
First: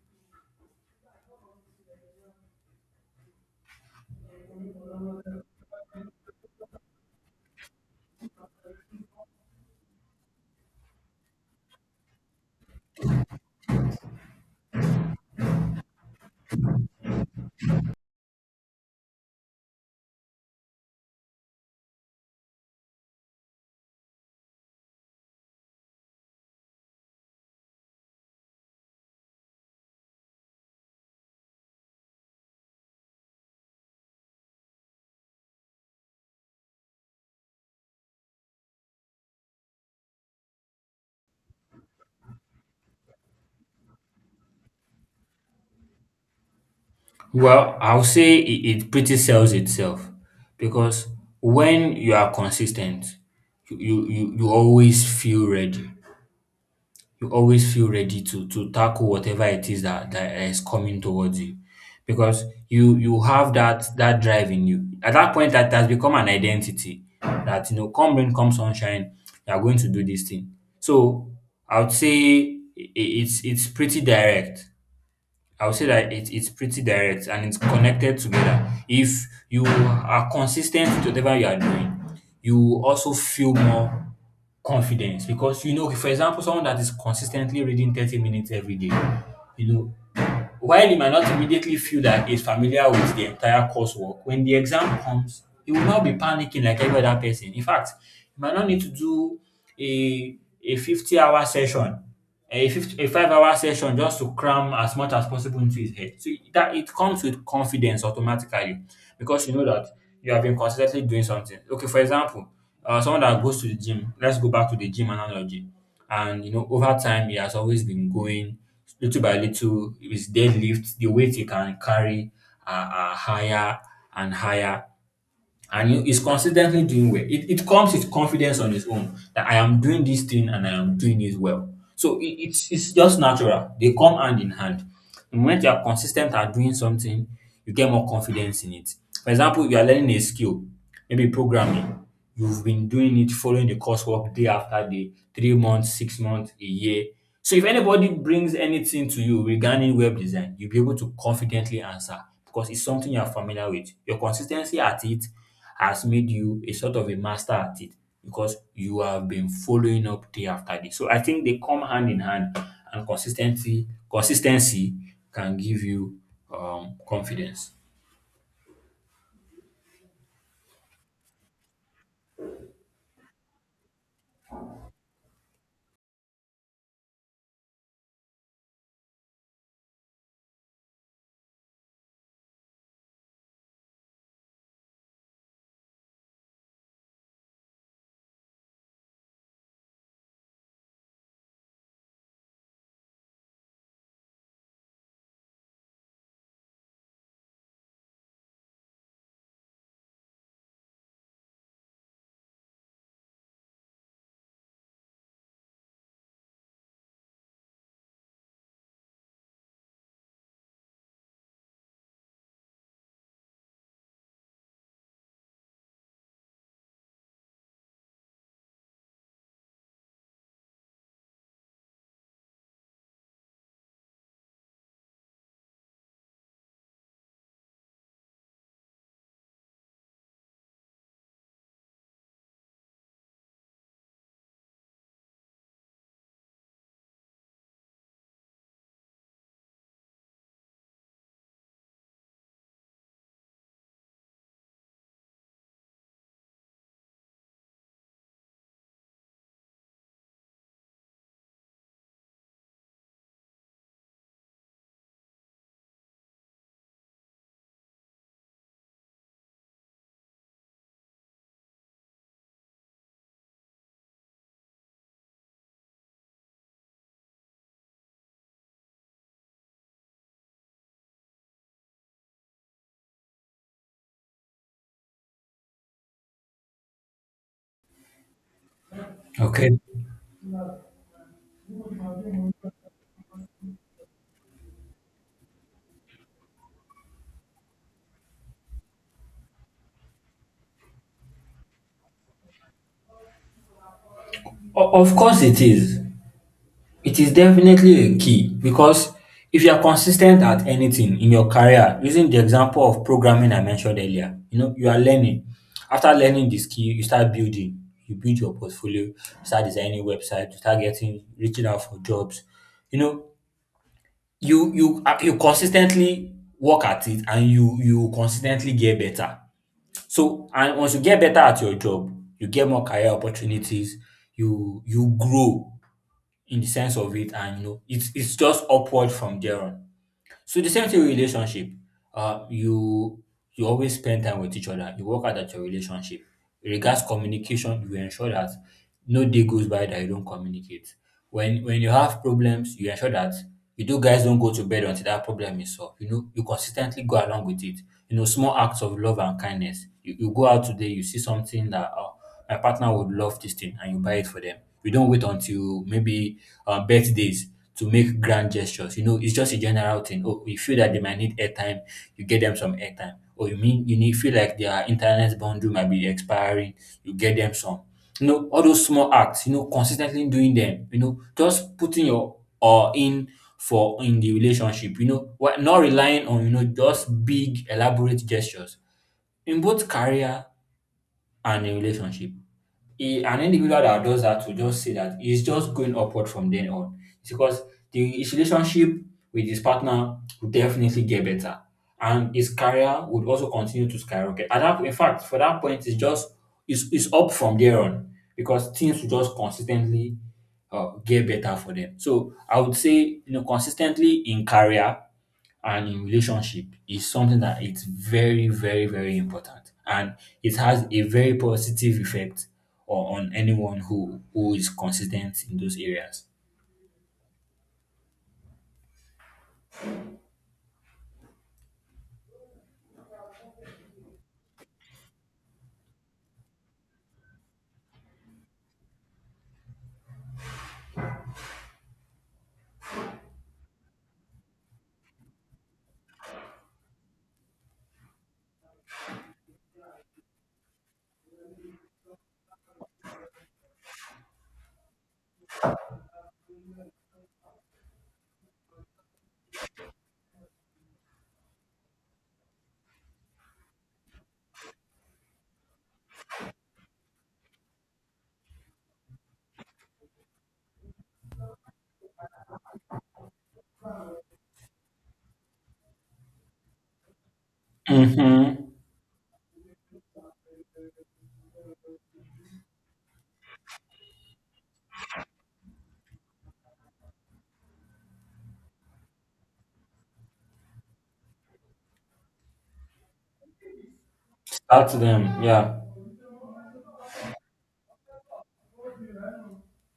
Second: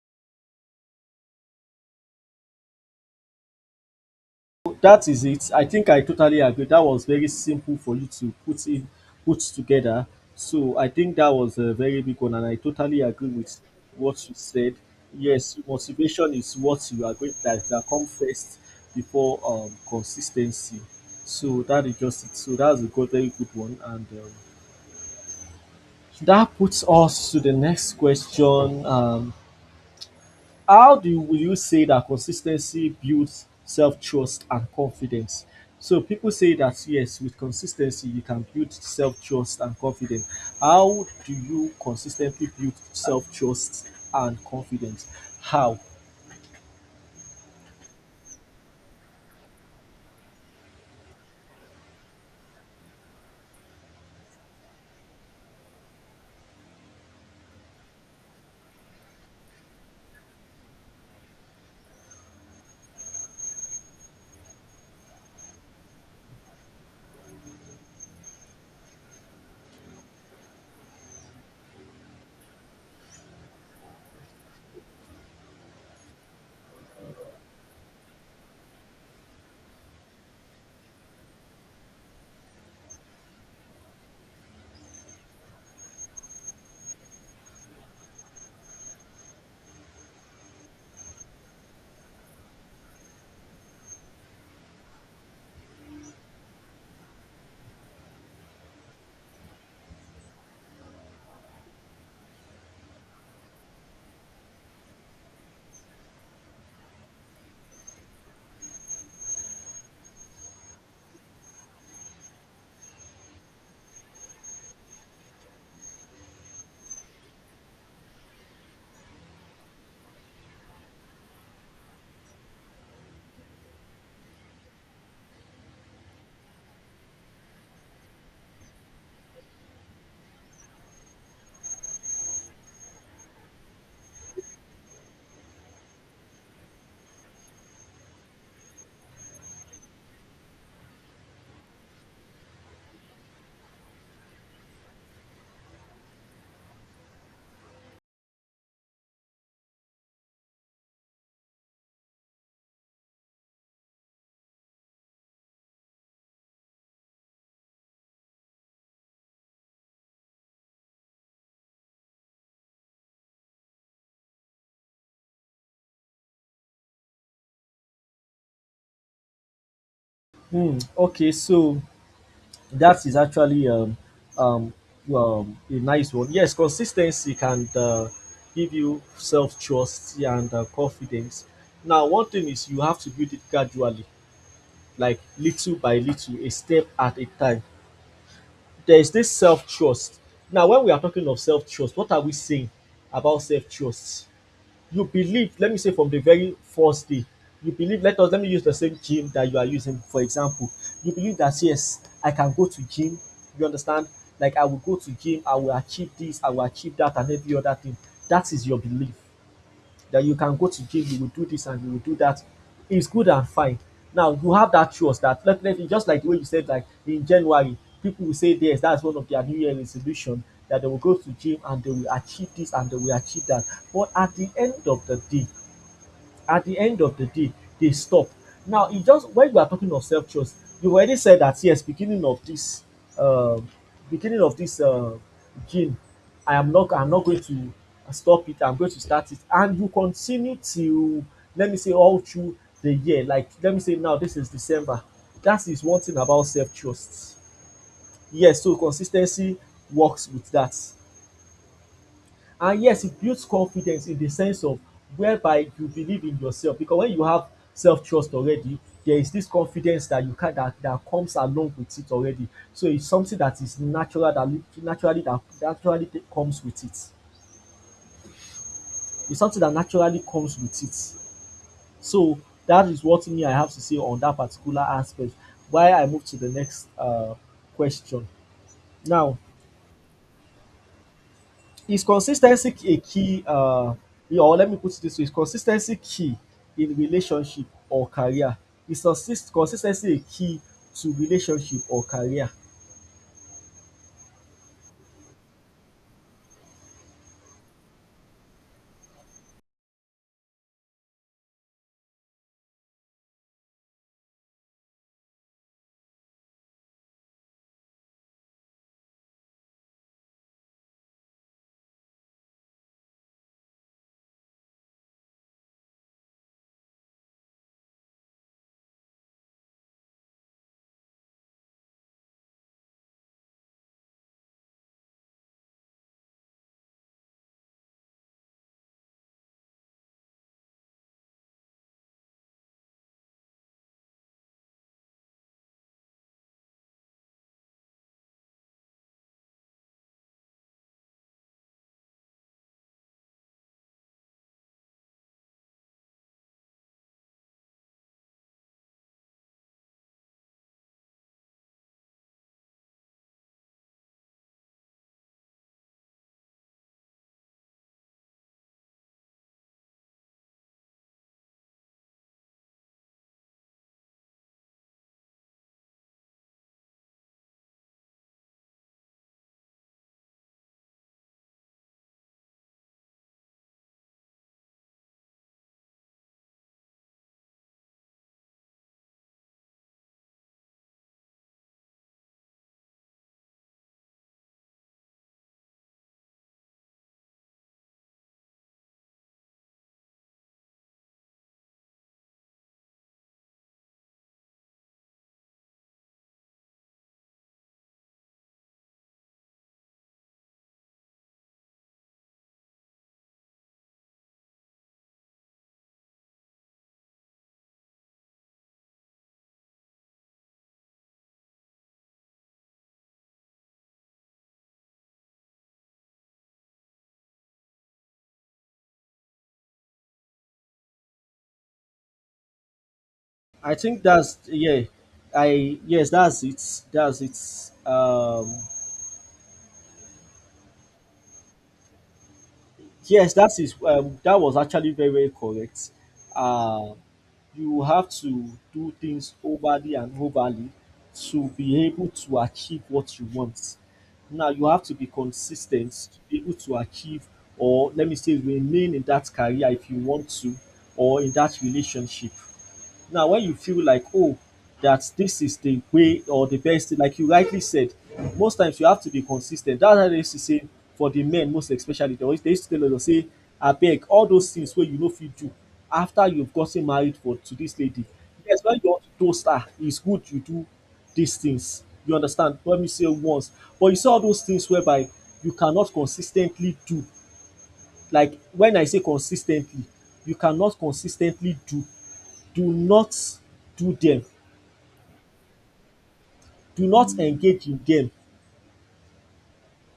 [SPEAKER 2] That is it. I think I totally agree. That was very simple for you to put together. So I think that was a very big one, and I totally agree with what you said. Yes, motivation is what you agree that, come first before consistency. So that is just it. So that's a good, very good one, and that puts us to the next question. How do you, will you say that consistency builds self trust and confidence? So people say that yes, with consistency you can build self trust and confidence. How do you consistently build self trust and confidence? How?
[SPEAKER 1] Well, I'll say it pretty sells itself because when you are consistent, you always feel ready. You always feel ready to tackle whatever it is that is coming towards you because you have that drive in you at that point that has become an identity that you know come rain come sunshine you are going to do this thing. So I would say it's pretty direct. I would say that it's pretty direct and it's connected together. If you are consistent with whatever you are doing, you also feel more confidence because for example, someone that is consistently reading 30 minutes every day, you know, while he might not immediately feel that he's familiar with the entire coursework, when the exam comes, he will not be panicking like every other person. In fact, he might not need to do a a 50-hour session, a 5 hour session just to cram as much as possible into his head. So that it comes with confidence automatically because you know that you have been consistently doing something. Okay, for example, someone that goes to the gym, let's go back to the gym analogy. And over time, he has always been going little by little with deadlift, the weight you can carry are higher and higher and he's consistently doing well. It comes with confidence on his own that I am doing this thing and I am doing it well. So it's just natural. They come hand in hand. When you are consistent at doing something, you get more confidence in it. For example, you are learning a skill, maybe programming. You've been doing it, following the coursework day after day, 3 months, 6 months, a year. So if anybody brings anything to you regarding web design, you'll be able to confidently answer because it's something you are familiar with. Your consistency at it has made you a sort of a master at it because you have been following up day after day. So I think they come hand in hand, and consistency can give you confidence.
[SPEAKER 2] Hmm. Okay, so that is actually um, a nice one. Yes, consistency can, give you self trust and, confidence. Now, one thing is you have to build it gradually, like little by little, a step at a time. There is this self trust. Now, when we are talking of self trust, what are we saying about self trust? You believe, let me say from the very first day, you believe, let me use the same gym that you are using, for example. You believe that, yes, I can go to gym. You understand? Like, I will go to gym, I will achieve this, I will achieve that, and every other thing. That is your belief that you can go to gym, you will do this and you will do that. It's good and fine. Now you have that trust that, let let just like the way you said, like in January, people will say yes, that's one of their New Year resolution that they will go to gym and they will achieve this and they will achieve that. But at the end of the day, at the end of the day dey stop. Now e just when you are talking of self-trust, you already said that, yes, um beginning of dis game, I'm not going to stop it, I'm going to start it, and you continue till, let me say, all through the year, like let me say now dis is December. Dat is one thing about self-trust. Yes, so consis ten cy works with dat. And yes, it builds confidence in the sense of whereby you believe in yourself, because when you have self-trust already, there is this confidence that you ca that comes along with it already. So it's something that is natural, that naturally, comes with it. It's something that naturally comes with it. So that is what me I have to say on that particular aspect, while I move to the next question. Now,
[SPEAKER 1] Okay,
[SPEAKER 2] is consistency a key, yeah, or let me put it this way, is consistency key in relationship or career? Is consistency a key to relationship or career?
[SPEAKER 1] Of course it is. It is definitely a key because if you are consistent at anything in your career, using the example of programming I mentioned earlier, you are learning. After learning the skill, you start building. You build your portfolio, you start designing websites, you start getting reaching out for jobs. You know, you consistently work at it and you consistently get better. So and once you get better at your job, you get more career opportunities, you grow in the sense of it, and it's just upward from there on. So the same thing with relationship. Uh, you you always spend time with each other. You work out at your relationship. Regards communication, you ensure that no day goes by that you don't communicate. When you have problems, you ensure that you do guys don't go to bed until that problem is solved. You consistently go along with it. Small acts of love and kindness. You go out today, you see something that my partner would love this thing, and you buy it for them. You don't wait until maybe birthdays to make grand gestures. It's just a general thing. Oh, you feel that they might need airtime, you get them some airtime. Or you mean you need feel like their internet bundle might be expiring, you get them some. All those small acts, consistently doing them, just putting your or in for in the relationship, not relying on, just big elaborate gestures in both career and a relationship. An individual that does that will just say that he's just going upward from then on. It's because his relationship with his partner will definitely get better, and his career would also continue to skyrocket. In fact, for that point, it's up from there on because things will just consistently get better for them. So I would say consistently in career and in relationship is something that it's very, very, very important. And it has a very positive effect on anyone who is consistent in those areas.
[SPEAKER 2] I think that's, yeah, I yes, that's it, that's it. Yes, that is, that was actually very very correct. Uh, you have to do things overly and overly to be able to achieve what you want. Now you have to be consistent to be able to achieve, or let me say, remain in that career if you want to, or in that relationship. Now, when you feel like, oh, that this is the way or the best thing, like you rightly said, most times you have to be consis ten t. That's why they used to say for the men most especially, they used to tell us say abeg all those things wey you no fit do after you've gotten married for to this lady, yes,
[SPEAKER 1] Mm-hmm.
[SPEAKER 2] when you want to toast her, it's good you do these things. You understand? Let me say once. But you see all those things whereby you cannot consis ten tly do. Like when I say consis ten tly, you cannot consis ten tly do. Do not do them,
[SPEAKER 1] Start to them, yeah.
[SPEAKER 2] do not engage in them,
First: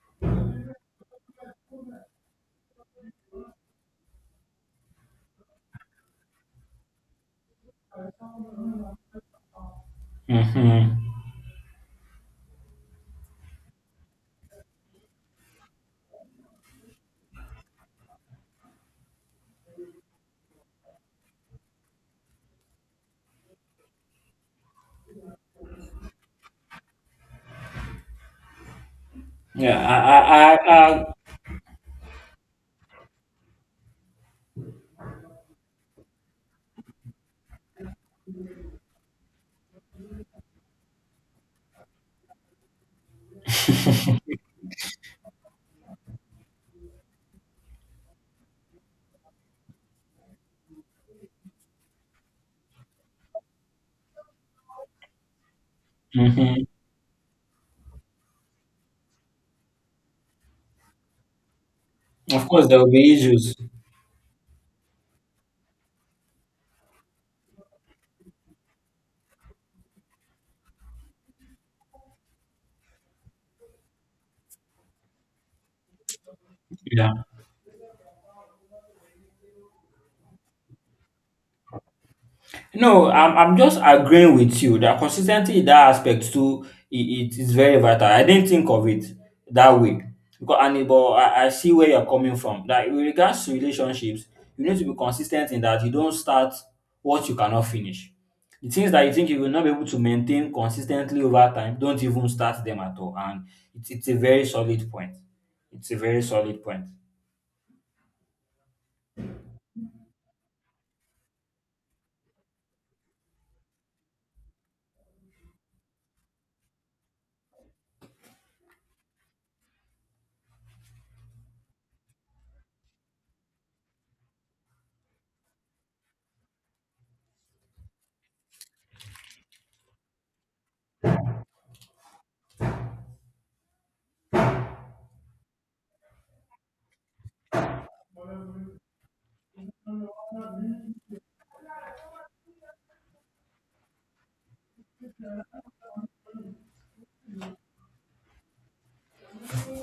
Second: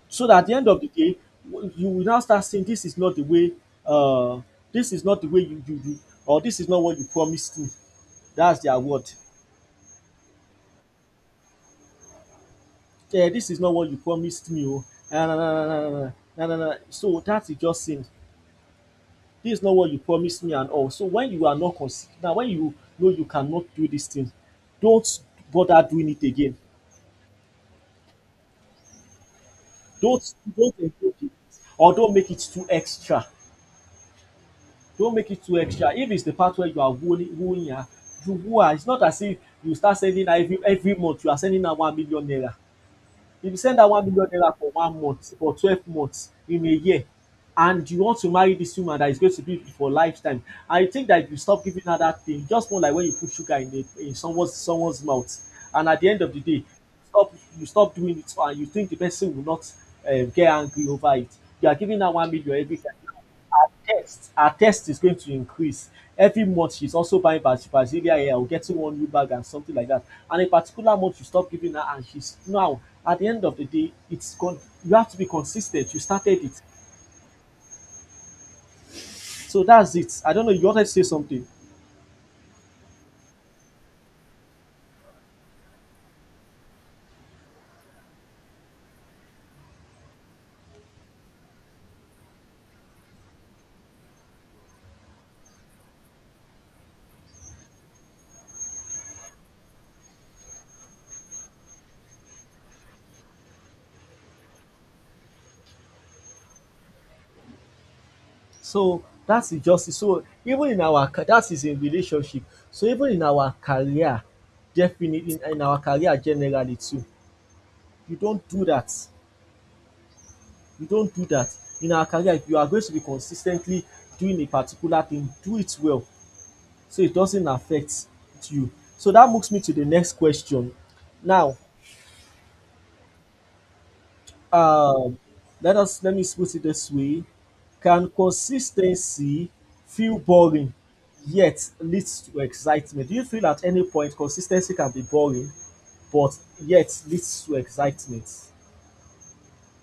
[SPEAKER 2] so that at the end of the day you will now start saying this is not the way, uh this is not the way you do. You or this is not what you promised me, that's their word.
[SPEAKER 1] Mm-hmm.
[SPEAKER 2] This is not what you promised me. Oh, na na na na na na, na na. So that is just saying this is not what you promised me and all. So when you are not consi now, when you know you cannot do this thing, don't bother doing it again.
[SPEAKER 1] Yeah,
[SPEAKER 2] don't don't
[SPEAKER 1] I
[SPEAKER 2] engage in it or don't make it too extra. Don't make it too extra. If it's the part where you are wooing her, you woo her. It's not as if you start sending her every month, you are sending her 1 million naira. If you send her 1 million naira for 1 month, for 12 months in a year, and you want to marry this woman that is going to be for lifetime, I think that if you stop giving her that thing, just more like when you put sugar in, in someone's mouth, and at the end of the day,
[SPEAKER 1] mm-hmm.
[SPEAKER 2] you stop doing it, and you think the person will not, get angry over it. You are giving her one
[SPEAKER 1] Of
[SPEAKER 2] million
[SPEAKER 1] course
[SPEAKER 2] every
[SPEAKER 1] there will
[SPEAKER 2] time.
[SPEAKER 1] be issues.
[SPEAKER 2] Our test is going to increase. Every month she's also buying Brazilian hair or getting one new bag and something like that. And a particular month you stop giving her, and she's now at the end of the day, it's you have to be consistent. You started it.
[SPEAKER 1] Yeah.
[SPEAKER 2] So that's it. I don't know, you wanted to say something.
[SPEAKER 1] No, I'm just agreeing with you that consis ten cy in that aspect too it it is very vital. I didn't think of it that way. Because and it but I I see where you're coming from that with regards to relationships you need to be consis ten t in that you don't start what you cannot finish. The things that you think you will not be able to maintain consis ten tly over time don't even start them at all, and it's a very solid point. It's a very solid point.
[SPEAKER 2] So that's injustice. So even in our that is in relationship. So even in our career, definitely in our career generally too, you don't do that. You don't do that. In our career, if you are going to be consistently doing a particular thing, do it well so it doesn't affect you. So that moves me to the next question. Now, um, let us, let me put it this way: can consistency feel boring yet leads to excitement? Do you feel at any point consistency can be boring but yet leads to excitement?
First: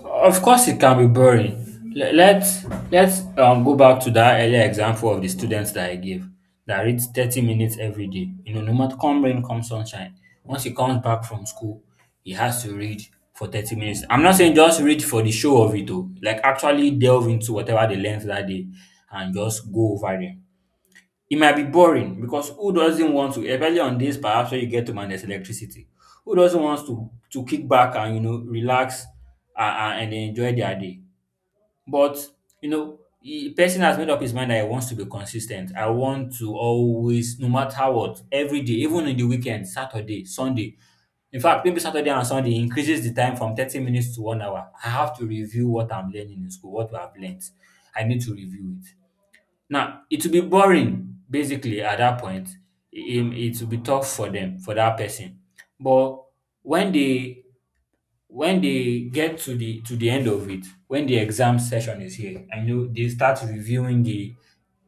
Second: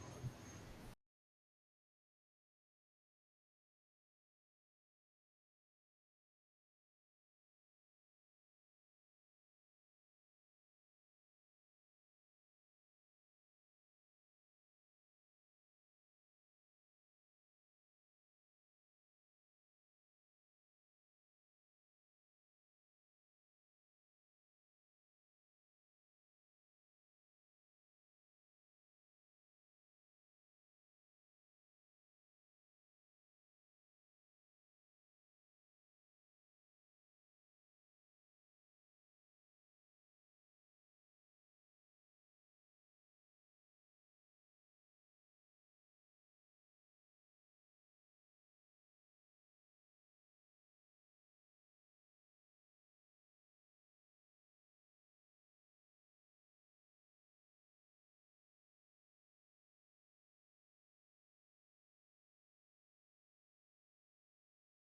[SPEAKER 1] Of course, it can be boring. Le- let's go back to that earlier example of the students that I gave that reads 30 minutes every day. You know, no matter come rain, come sunshine. Once he comes back from school, he has to read for 30 minutes. I'm not saying just read for the show of it, though. Like, actually delve into whatever they learned that day and just go over them. It might be boring because who doesn't want to, especially on days perhaps when you get home and there's electricity, who doesn't want to kick back and, you know, relax and enjoy their day? But, you know, the person has made up his mind that he wants to be consistent. I want to always, no matter what, every day, even in the weekend, Saturday, Sunday. In fact, maybe Saturday and Sunday increases the time from 30 minutes to 1 hour. I have to review what I'm learning in school, what I've learned. I need to review it. Now, it will be boring basically at that point. Im it will be tough for them, for that person. But when they when they get to the end of it, when the exam session is here, I know they start reviewing the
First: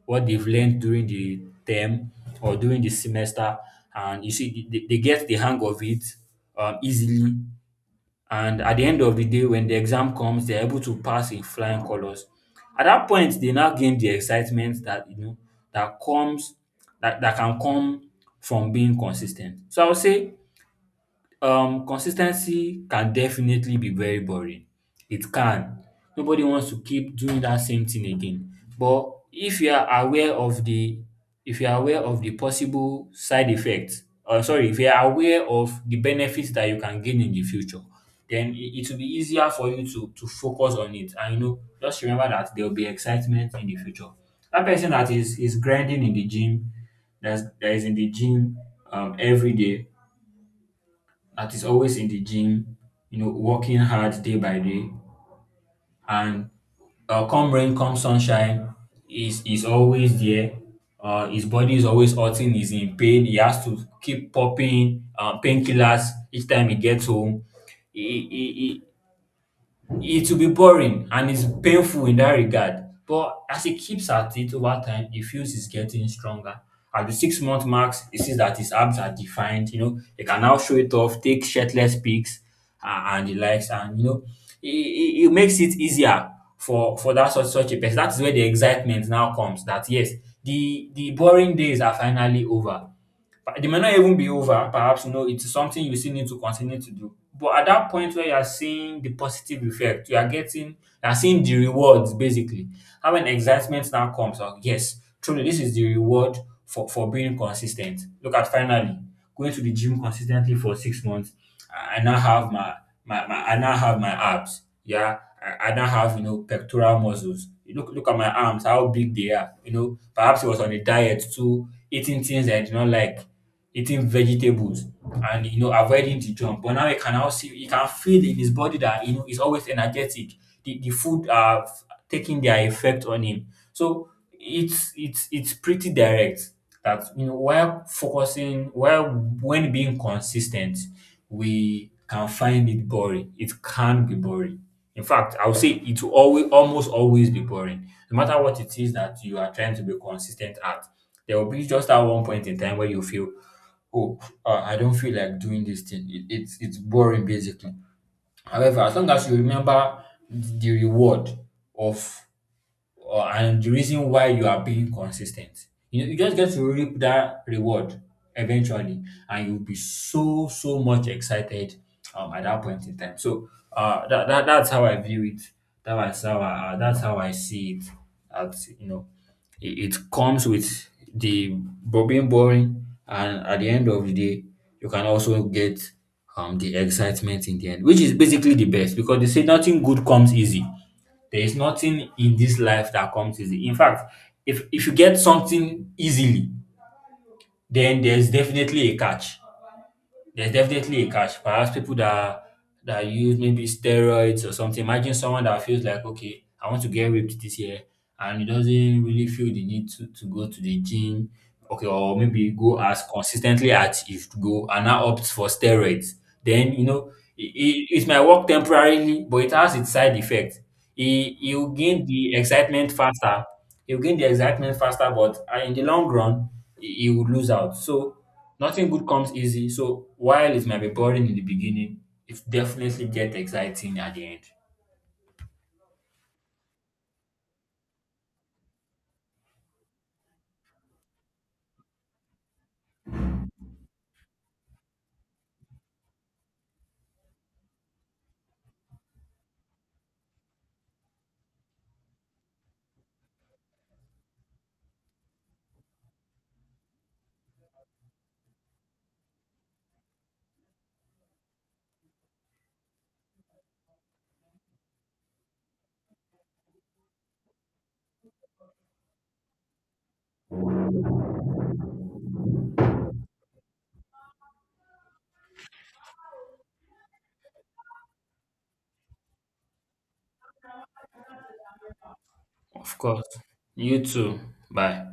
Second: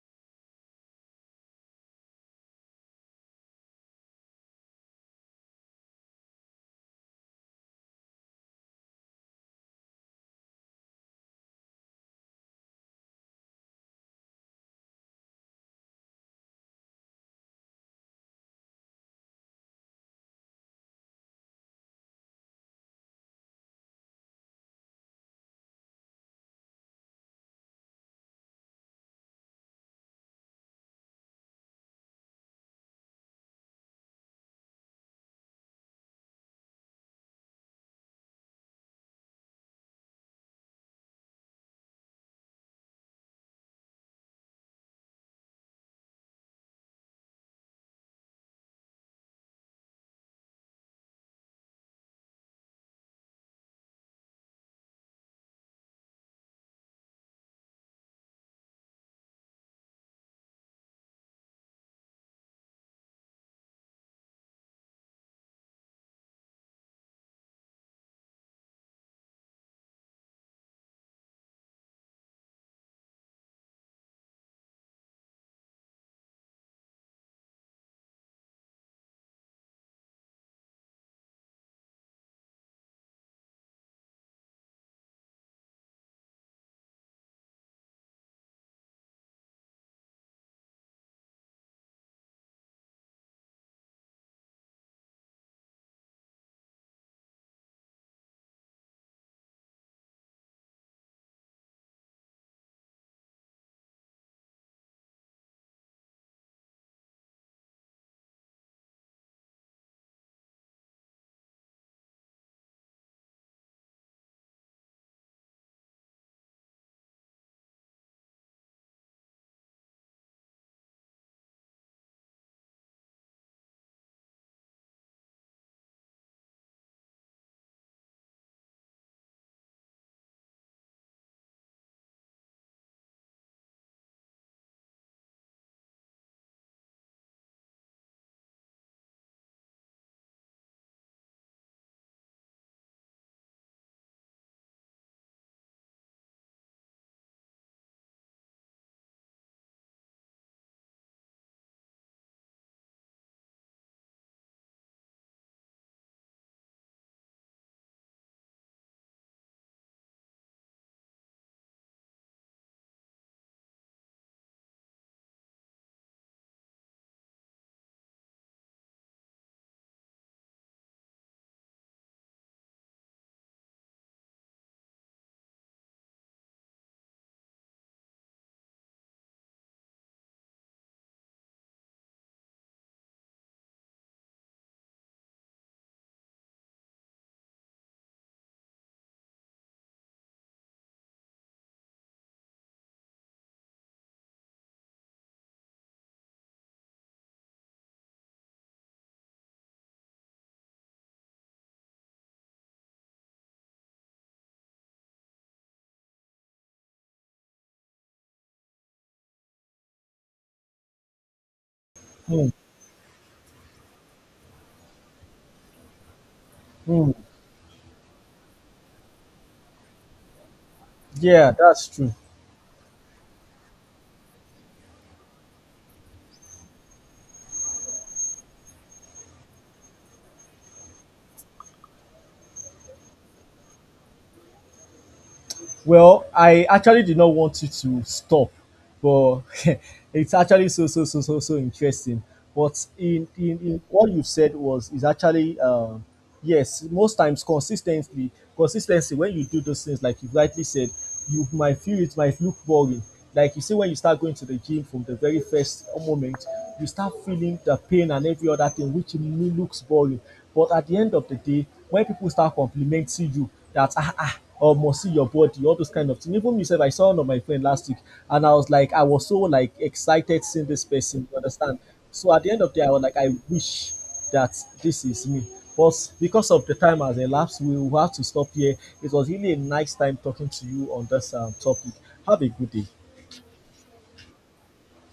[SPEAKER 1] what they've learned during the term or during the semester, and you see they get the hang of it easily, and at the end of the day when the exam comes, they're able to pass in flying colors. At that point they now gain the excitement, that, you know, that comes, that can come from being consistent. So I would say consistency can definitely be very boring. It can. Nobody wants to keep doing that same thing again. But if you are aware of the if you are aware of the possible side effects, or, sorry, if you are aware of the benefits that you can gain in the future, then it will be easier for you to focus on it. And, you know, just remember that there will be excitement in the future. That person that is grinding in the gym, that is in the gym every day, that is always in the gym, you know, working hard day by day. And come rain, come sunshine, is always there. His body is always hurting. He's in pain. He has to keep popping painkillers each time he gets home. He, he, it will be boring and it's painful in that regard. But as he keeps at it over time, he feels he's getting stronger. At the 6 month marks, he sees that his abs are defined. You know, he can now show it off, take shirtless pics, and he likes, and, you know, it makes it easier for that such such a person. That's where the excitement now comes. That, yes, the boring days are finally over. But they may not even be over; perhaps, you know, it's something you still need to continue to do. But at that point where you are seeing the positive effect, you are seeing the rewards basically. How an excitement now comes out, yes, truly this is the reward for being consistent. Look at finally going to the gym consistently for 6 months. I now have my my, my I now have my abs. Yeah. I now have, you know, pectoral muscles. You look at my arms, how big they are. You know, perhaps it was on a diet too, eating things that I did not like, eating vegetables and, you know, avoiding the jump. But now you can now see he can feel in his body that, you know, he's always energetic. The food are taking their effect on him. So it's pretty direct that, you know, while focusing while when being consistent we can find it boring. It can be boring. In fact, I would say it will always, almost always be boring. No matter what it is that you are trying to be consistent at, there will be just that one point in time where you feel, oh, I don't feel like doing this thing. It's boring basically. However, as long as you remember the reward of or and the reason why you are being consistent. You know, you just get to reap that reward eventually, and you'll be so much excited at that point in time. So that's how I view it. That's how that's how I see it. At, you know, it comes with being boring, and at the end of the day, you can also get the excitement in the end, which is basically the best, because they say nothing good comes easy. There is nothing in this life that comes easy. In fact, if you get something easily, then there's definitely a catch. There's definitely a catch. Perhaps people that use maybe steroids or something. Imagine someone that feels like, okay, I want to get ripped this year, and he doesn't really feel the need to go to the gym, okay, or
[SPEAKER 2] Hmm.
[SPEAKER 1] maybe go as consistently as he should go, and now opts for steroids. Then you know
[SPEAKER 2] Hmm.
[SPEAKER 1] it might work temporarily, but it has its side effect. He
[SPEAKER 2] Yeah,
[SPEAKER 1] he'll
[SPEAKER 2] that's
[SPEAKER 1] gain
[SPEAKER 2] true.
[SPEAKER 1] the excitement faster. He'll gain the excitement faster, but in the long run, he will lose out. So nothing good comes easy, so while it might be boring in the beginning, it definitely get exciting at the end.
[SPEAKER 2] Well, I actually did not want you to stop, but it's actually so so so so so interesting. But in what you said was is actually, yes, most times consistently consistency, when you do those things, like you rightly said, you might feel it might look boring. Like you see when you start going to the gym from the very first moment, you start feeling the pain and every other thing, which may looks boring. But at the end of the day, when people start complimenting you that, or must see your body, all those kind of things. Even myself, I saw one of my friend last week, and I was so like excited seeing this person. You understand? So at the end of the day, I was like, I wish that this is me. But because of the time has elapsed, we will have to stop here. It was really a nice time talking to you on this topic. Have a good day.
[SPEAKER 1] Of course. You too. Bye.